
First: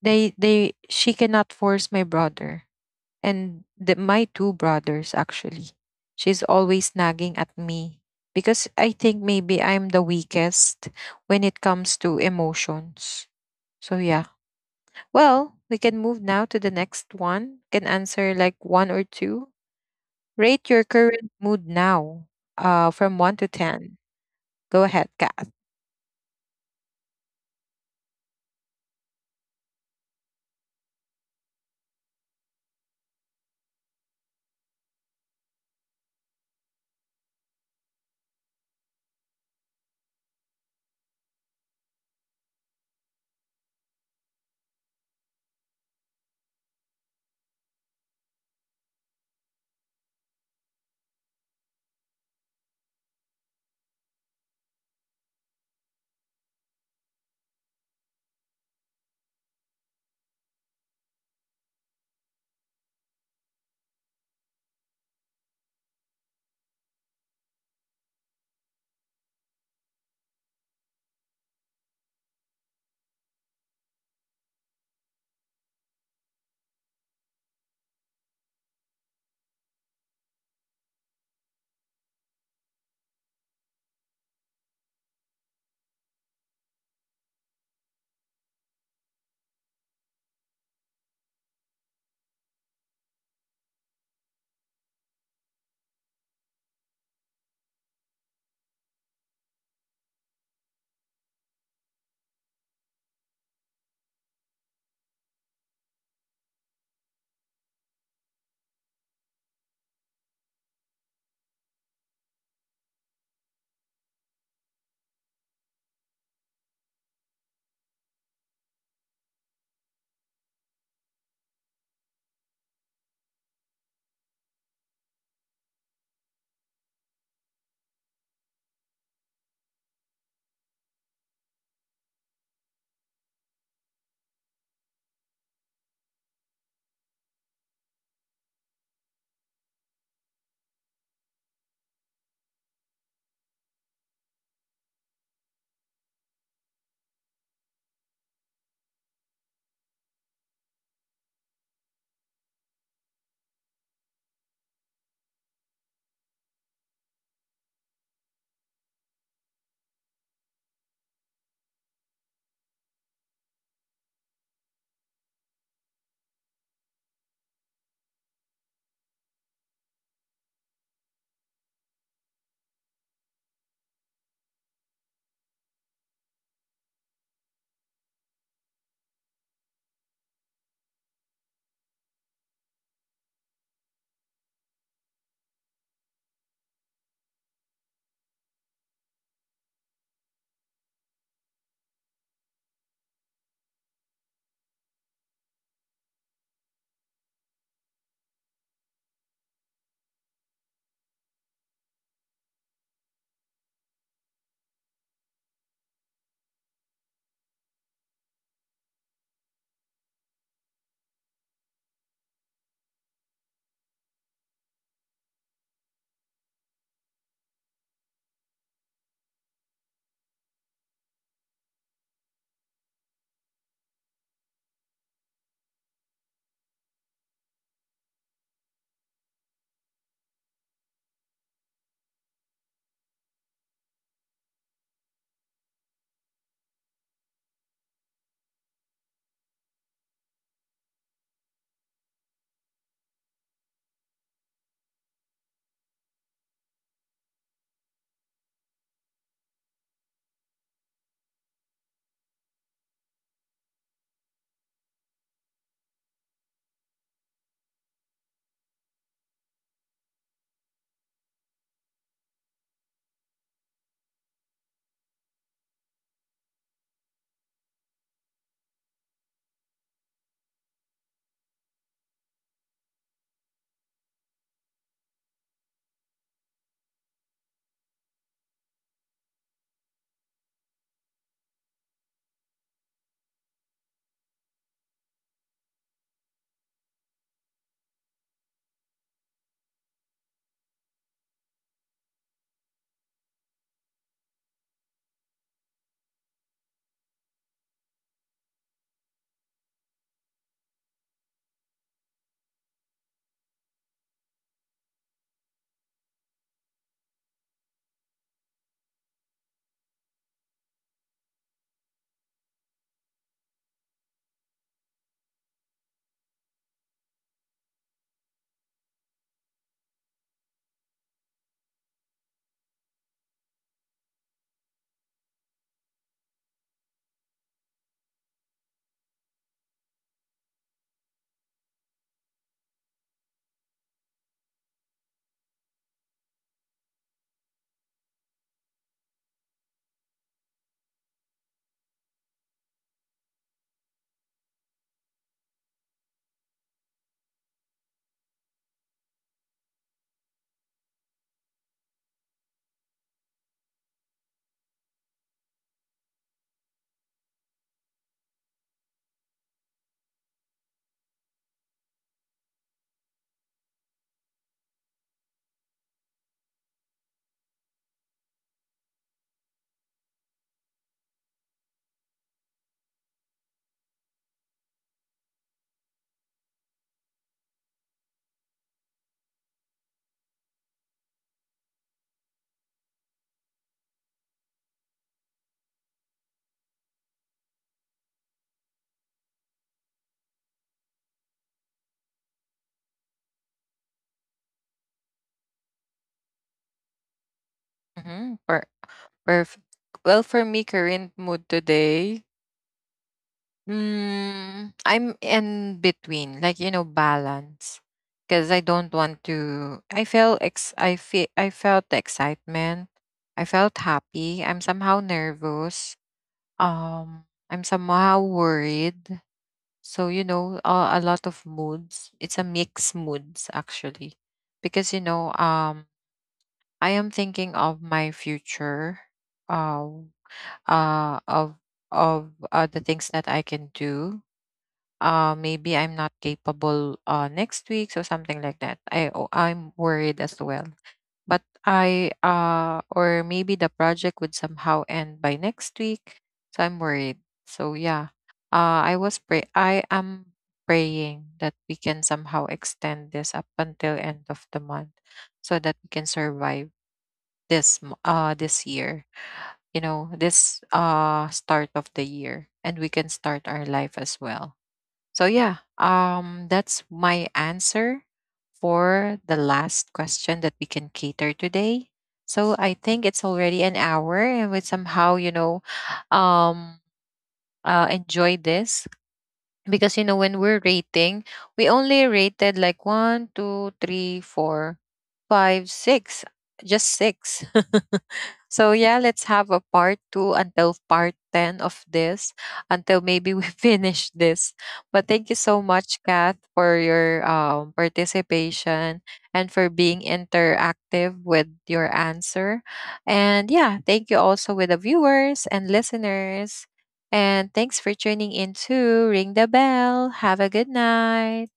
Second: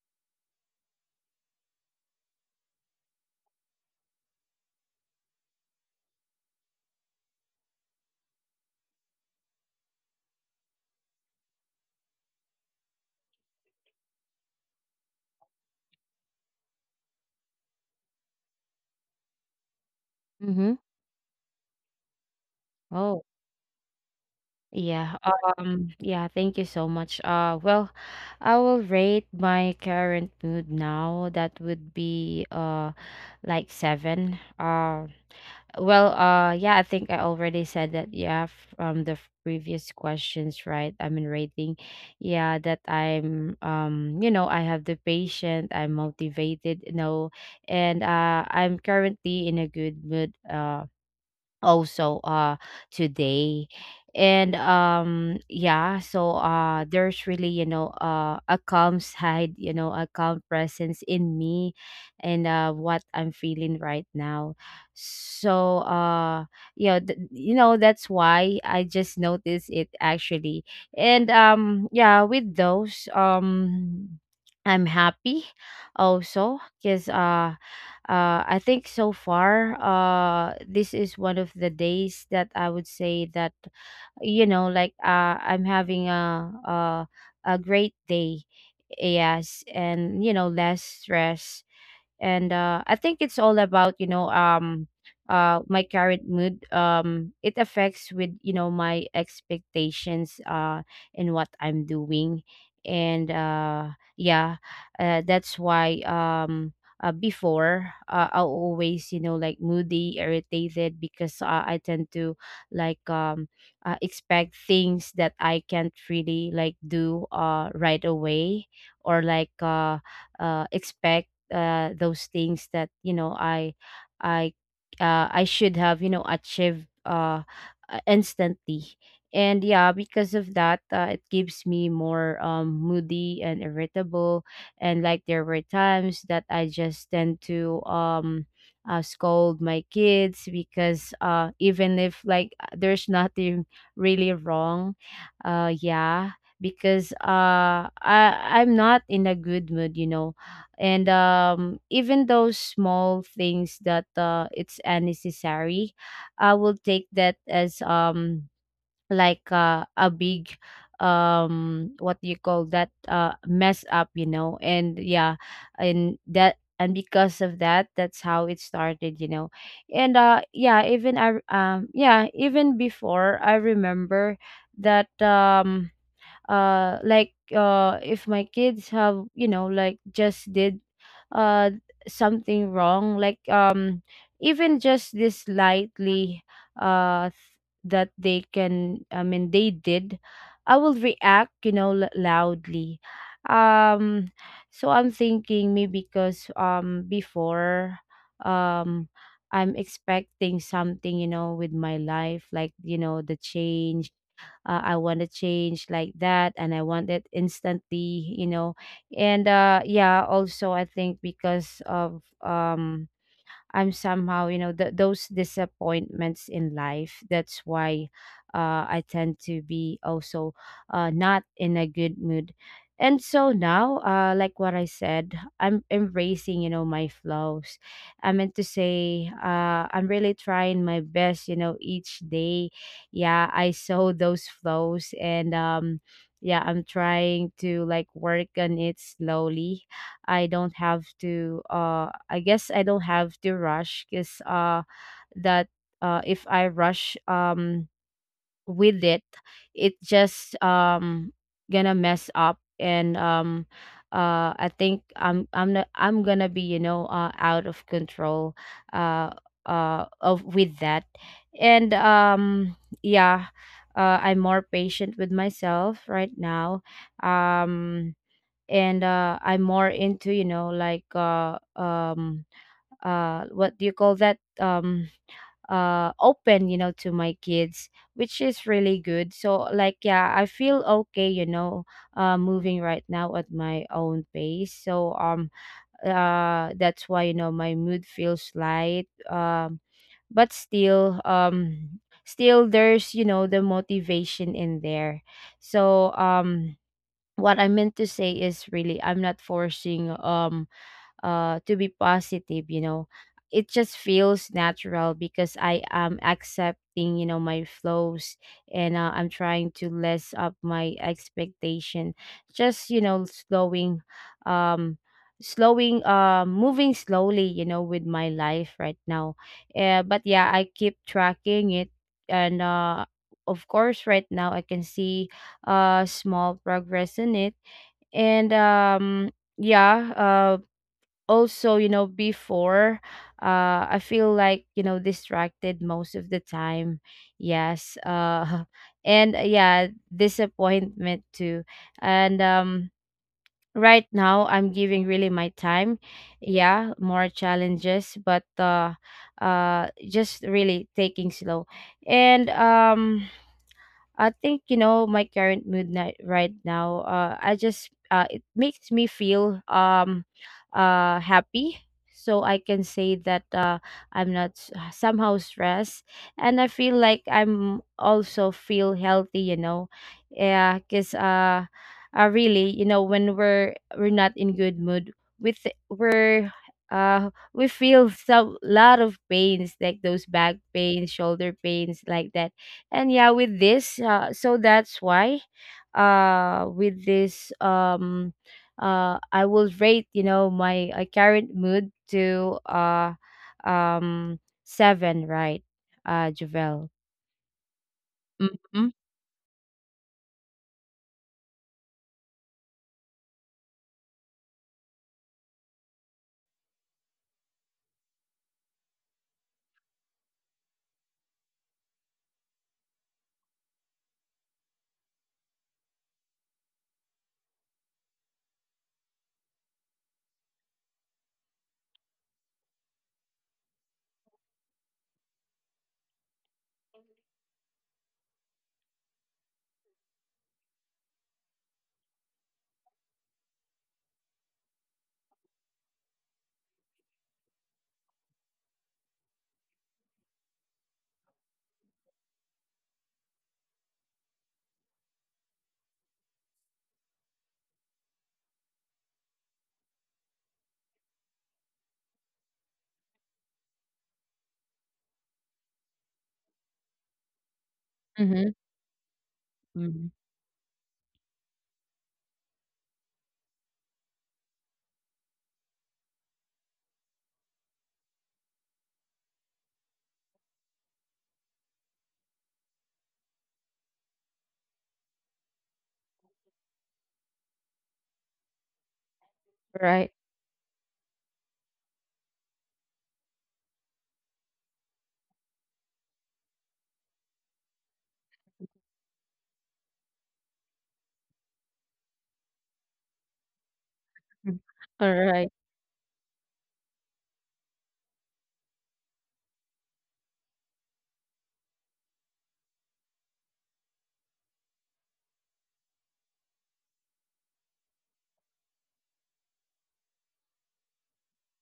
Speaker 1: They they she cannot force my brother, and the, my two brothers, actually. She's always nagging at me because I think maybe I'm the weakest when it comes to emotions. So yeah. Well, we can move now to the next one. Can answer like one or two. Rate
Speaker 2: Mhm.
Speaker 1: your current mood now, uh, from
Speaker 2: Oh,
Speaker 1: one to ten. Go ahead,
Speaker 2: yeah.
Speaker 1: Kath.
Speaker 2: Um, yeah, thank you so much. Uh, well, I will rate my current mood now. That would be, uh like seven. Uh, Well, uh, yeah, I think I already said that. Yeah, from the f- previous questions, right? I mean, rating. Yeah, that I'm, um, you know, I have the patient. I'm motivated, you know, and, uh, I'm currently in a good mood. Uh, also, uh today. And um yeah, so, uh there's really, you know, uh a calm side, you know, a calm presence in me, and uh what I'm feeling right now. So, uh yeah, th- you know, that's why I just noticed it actually. And um yeah, with those, um I'm happy also, because uh uh, I think so far, uh, this is one of the days that I would say that, you know, like, uh, I'm having a, a a great day, yes, and you know, less stress. And uh, I think it's all about, you know, um uh my current mood, um it affects with, you know, my expectations, uh in what I'm doing. And uh yeah, uh, that's why, um uh, before, uh, I always, you know, like moody, irritated, because, uh, I tend to like, um uh, expect things that I can't really like do uh right away, or like uh uh expect, uh, those things that, you know, I I uh, I should have, you know, achieved, uh, uh, instantly. And yeah, because of that, uh, it gives me more, um, moody and irritable. And like there were times that I just tend to, um, uh, scold my kids because, uh, even if like, uh, there's nothing really wrong, uh, yeah, because, uh, I I'm not in a good mood, you know. And um even those small things that, uh it's unnecessary, I will take that as, um like, uh, a big, um what do you call that, uh mess up, you know. And yeah, and that, and because of that, that's how it started, you know. And uh yeah, even i um yeah, even before I remember that, um uh like, uh if my kids have, you know, like just did uh something wrong, like, um even just this lightly, uh th- that they can, I mean they did, I will react, you know, l- loudly. um so I'm thinking maybe because, um before, um I'm expecting something, you know, with my life, like, you know, the change. uh, I want to change like that and I want it instantly, you know. And uh yeah, also I think because of, um I'm somehow, you know, th- those disappointments in life. That's why, uh, I tend to be also, uh, not in a good mood. And so now, uh, like what I said, I'm embracing, you know, my flaws. I meant to say, uh, I'm really trying my best, you know, each day. Yeah, I saw those flaws, and, um, yeah, I'm trying to like work on it slowly. I don't have to, uh I guess I don't have to rush, because, uh that uh if I rush um with it, it just, um gonna mess up. And, um uh I think, I'm I'm not, I'm gonna be, you know, uh out of control, uh uh of with that. And um yeah, uh, I'm more patient with myself right now. um and uh I'm more into, you know, like, uh um uh what do you call that, um uh open, you know, to my kids, which is really good. So like yeah, I feel okay, you know, uh moving right now at my own pace. So, um uh that's why, you know, my mood feels light. Um but still, um still there's, you know, the motivation in there. So, um what I meant to say is really I'm not forcing, um uh to be positive, you know. It just feels natural because I am accepting, you know, my flows. And, uh, I'm trying to less up my expectation. Just, you know, slowing um slowing uh moving slowly, you know, with my life right now, uh, but yeah, I keep tracking it. And uh of course right now I can see uh small progress in it. And um yeah, uh also, you know, before uh I feel like, you know, distracted most of the time, yes. Uh and, uh, yeah, disappointment too. And um right now I'm giving really my time, yeah, more challenges, but uh uh just really taking slow. And um I think, you know, my current mood, ni- right now. Uh, I just, uh, it makes me feel, um, uh, happy, so I can say that, uh, I'm not s- uh, somehow stressed, and I feel like I'm also feel healthy. You know, yeah, cause, uh, uh, really, you know, when we're we're not in good mood, with we're uh we feel some lot of pains, like those back pains, shoulder pains, like that. And yeah, with this, uh, so that's why uh with this, um uh I will rate, you know, my, uh, current mood to, uh um seven, right? uh Javel.
Speaker 1: Mm-hmm.
Speaker 2: Mm-hmm.
Speaker 1: Perfect. Well, for me, current mood today, mm, I'm in between, like, you know, balance, because I don't want to. I feel ex. I feel. I felt the excitement. I felt happy. I'm somehow nervous. Um, I'm somehow worried. So, you know, a, a lot of moods. It's a mix moods, actually, because, you know, um, I am thinking of my future. Uh, uh, of of uh, the things that I can do uh maybe I'm not capable uh next week, so something like that. I o- I'm worried as well. But I, uh or maybe the project would somehow end by next week, so I'm worried. So yeah. Uh I was pray I am praying that we can somehow extend this up until end of the month, so that we can survive this m- uh
Speaker 2: Mm-hmm.
Speaker 1: this year, you know, this uh start of the year, and we can start our life as well. So yeah, um, that's my answer for the last question that we can cater today. So I think it's already an hour, and we somehow, you know, um, uh, enjoy this, because you
Speaker 2: Right.
Speaker 1: know, when we're rating, we only rated like one, two, three, four, five, six, just six. So yeah, let's have a part two until part ten of this, until maybe we finish this.
Speaker 2: All
Speaker 1: But thank you
Speaker 2: right.
Speaker 1: so much, Kath, for your um, participation, and for being interactive with your answer. And yeah, thank you also, with the viewers and listeners. And thanks for tuning in to Ring the Bell. Have a good night.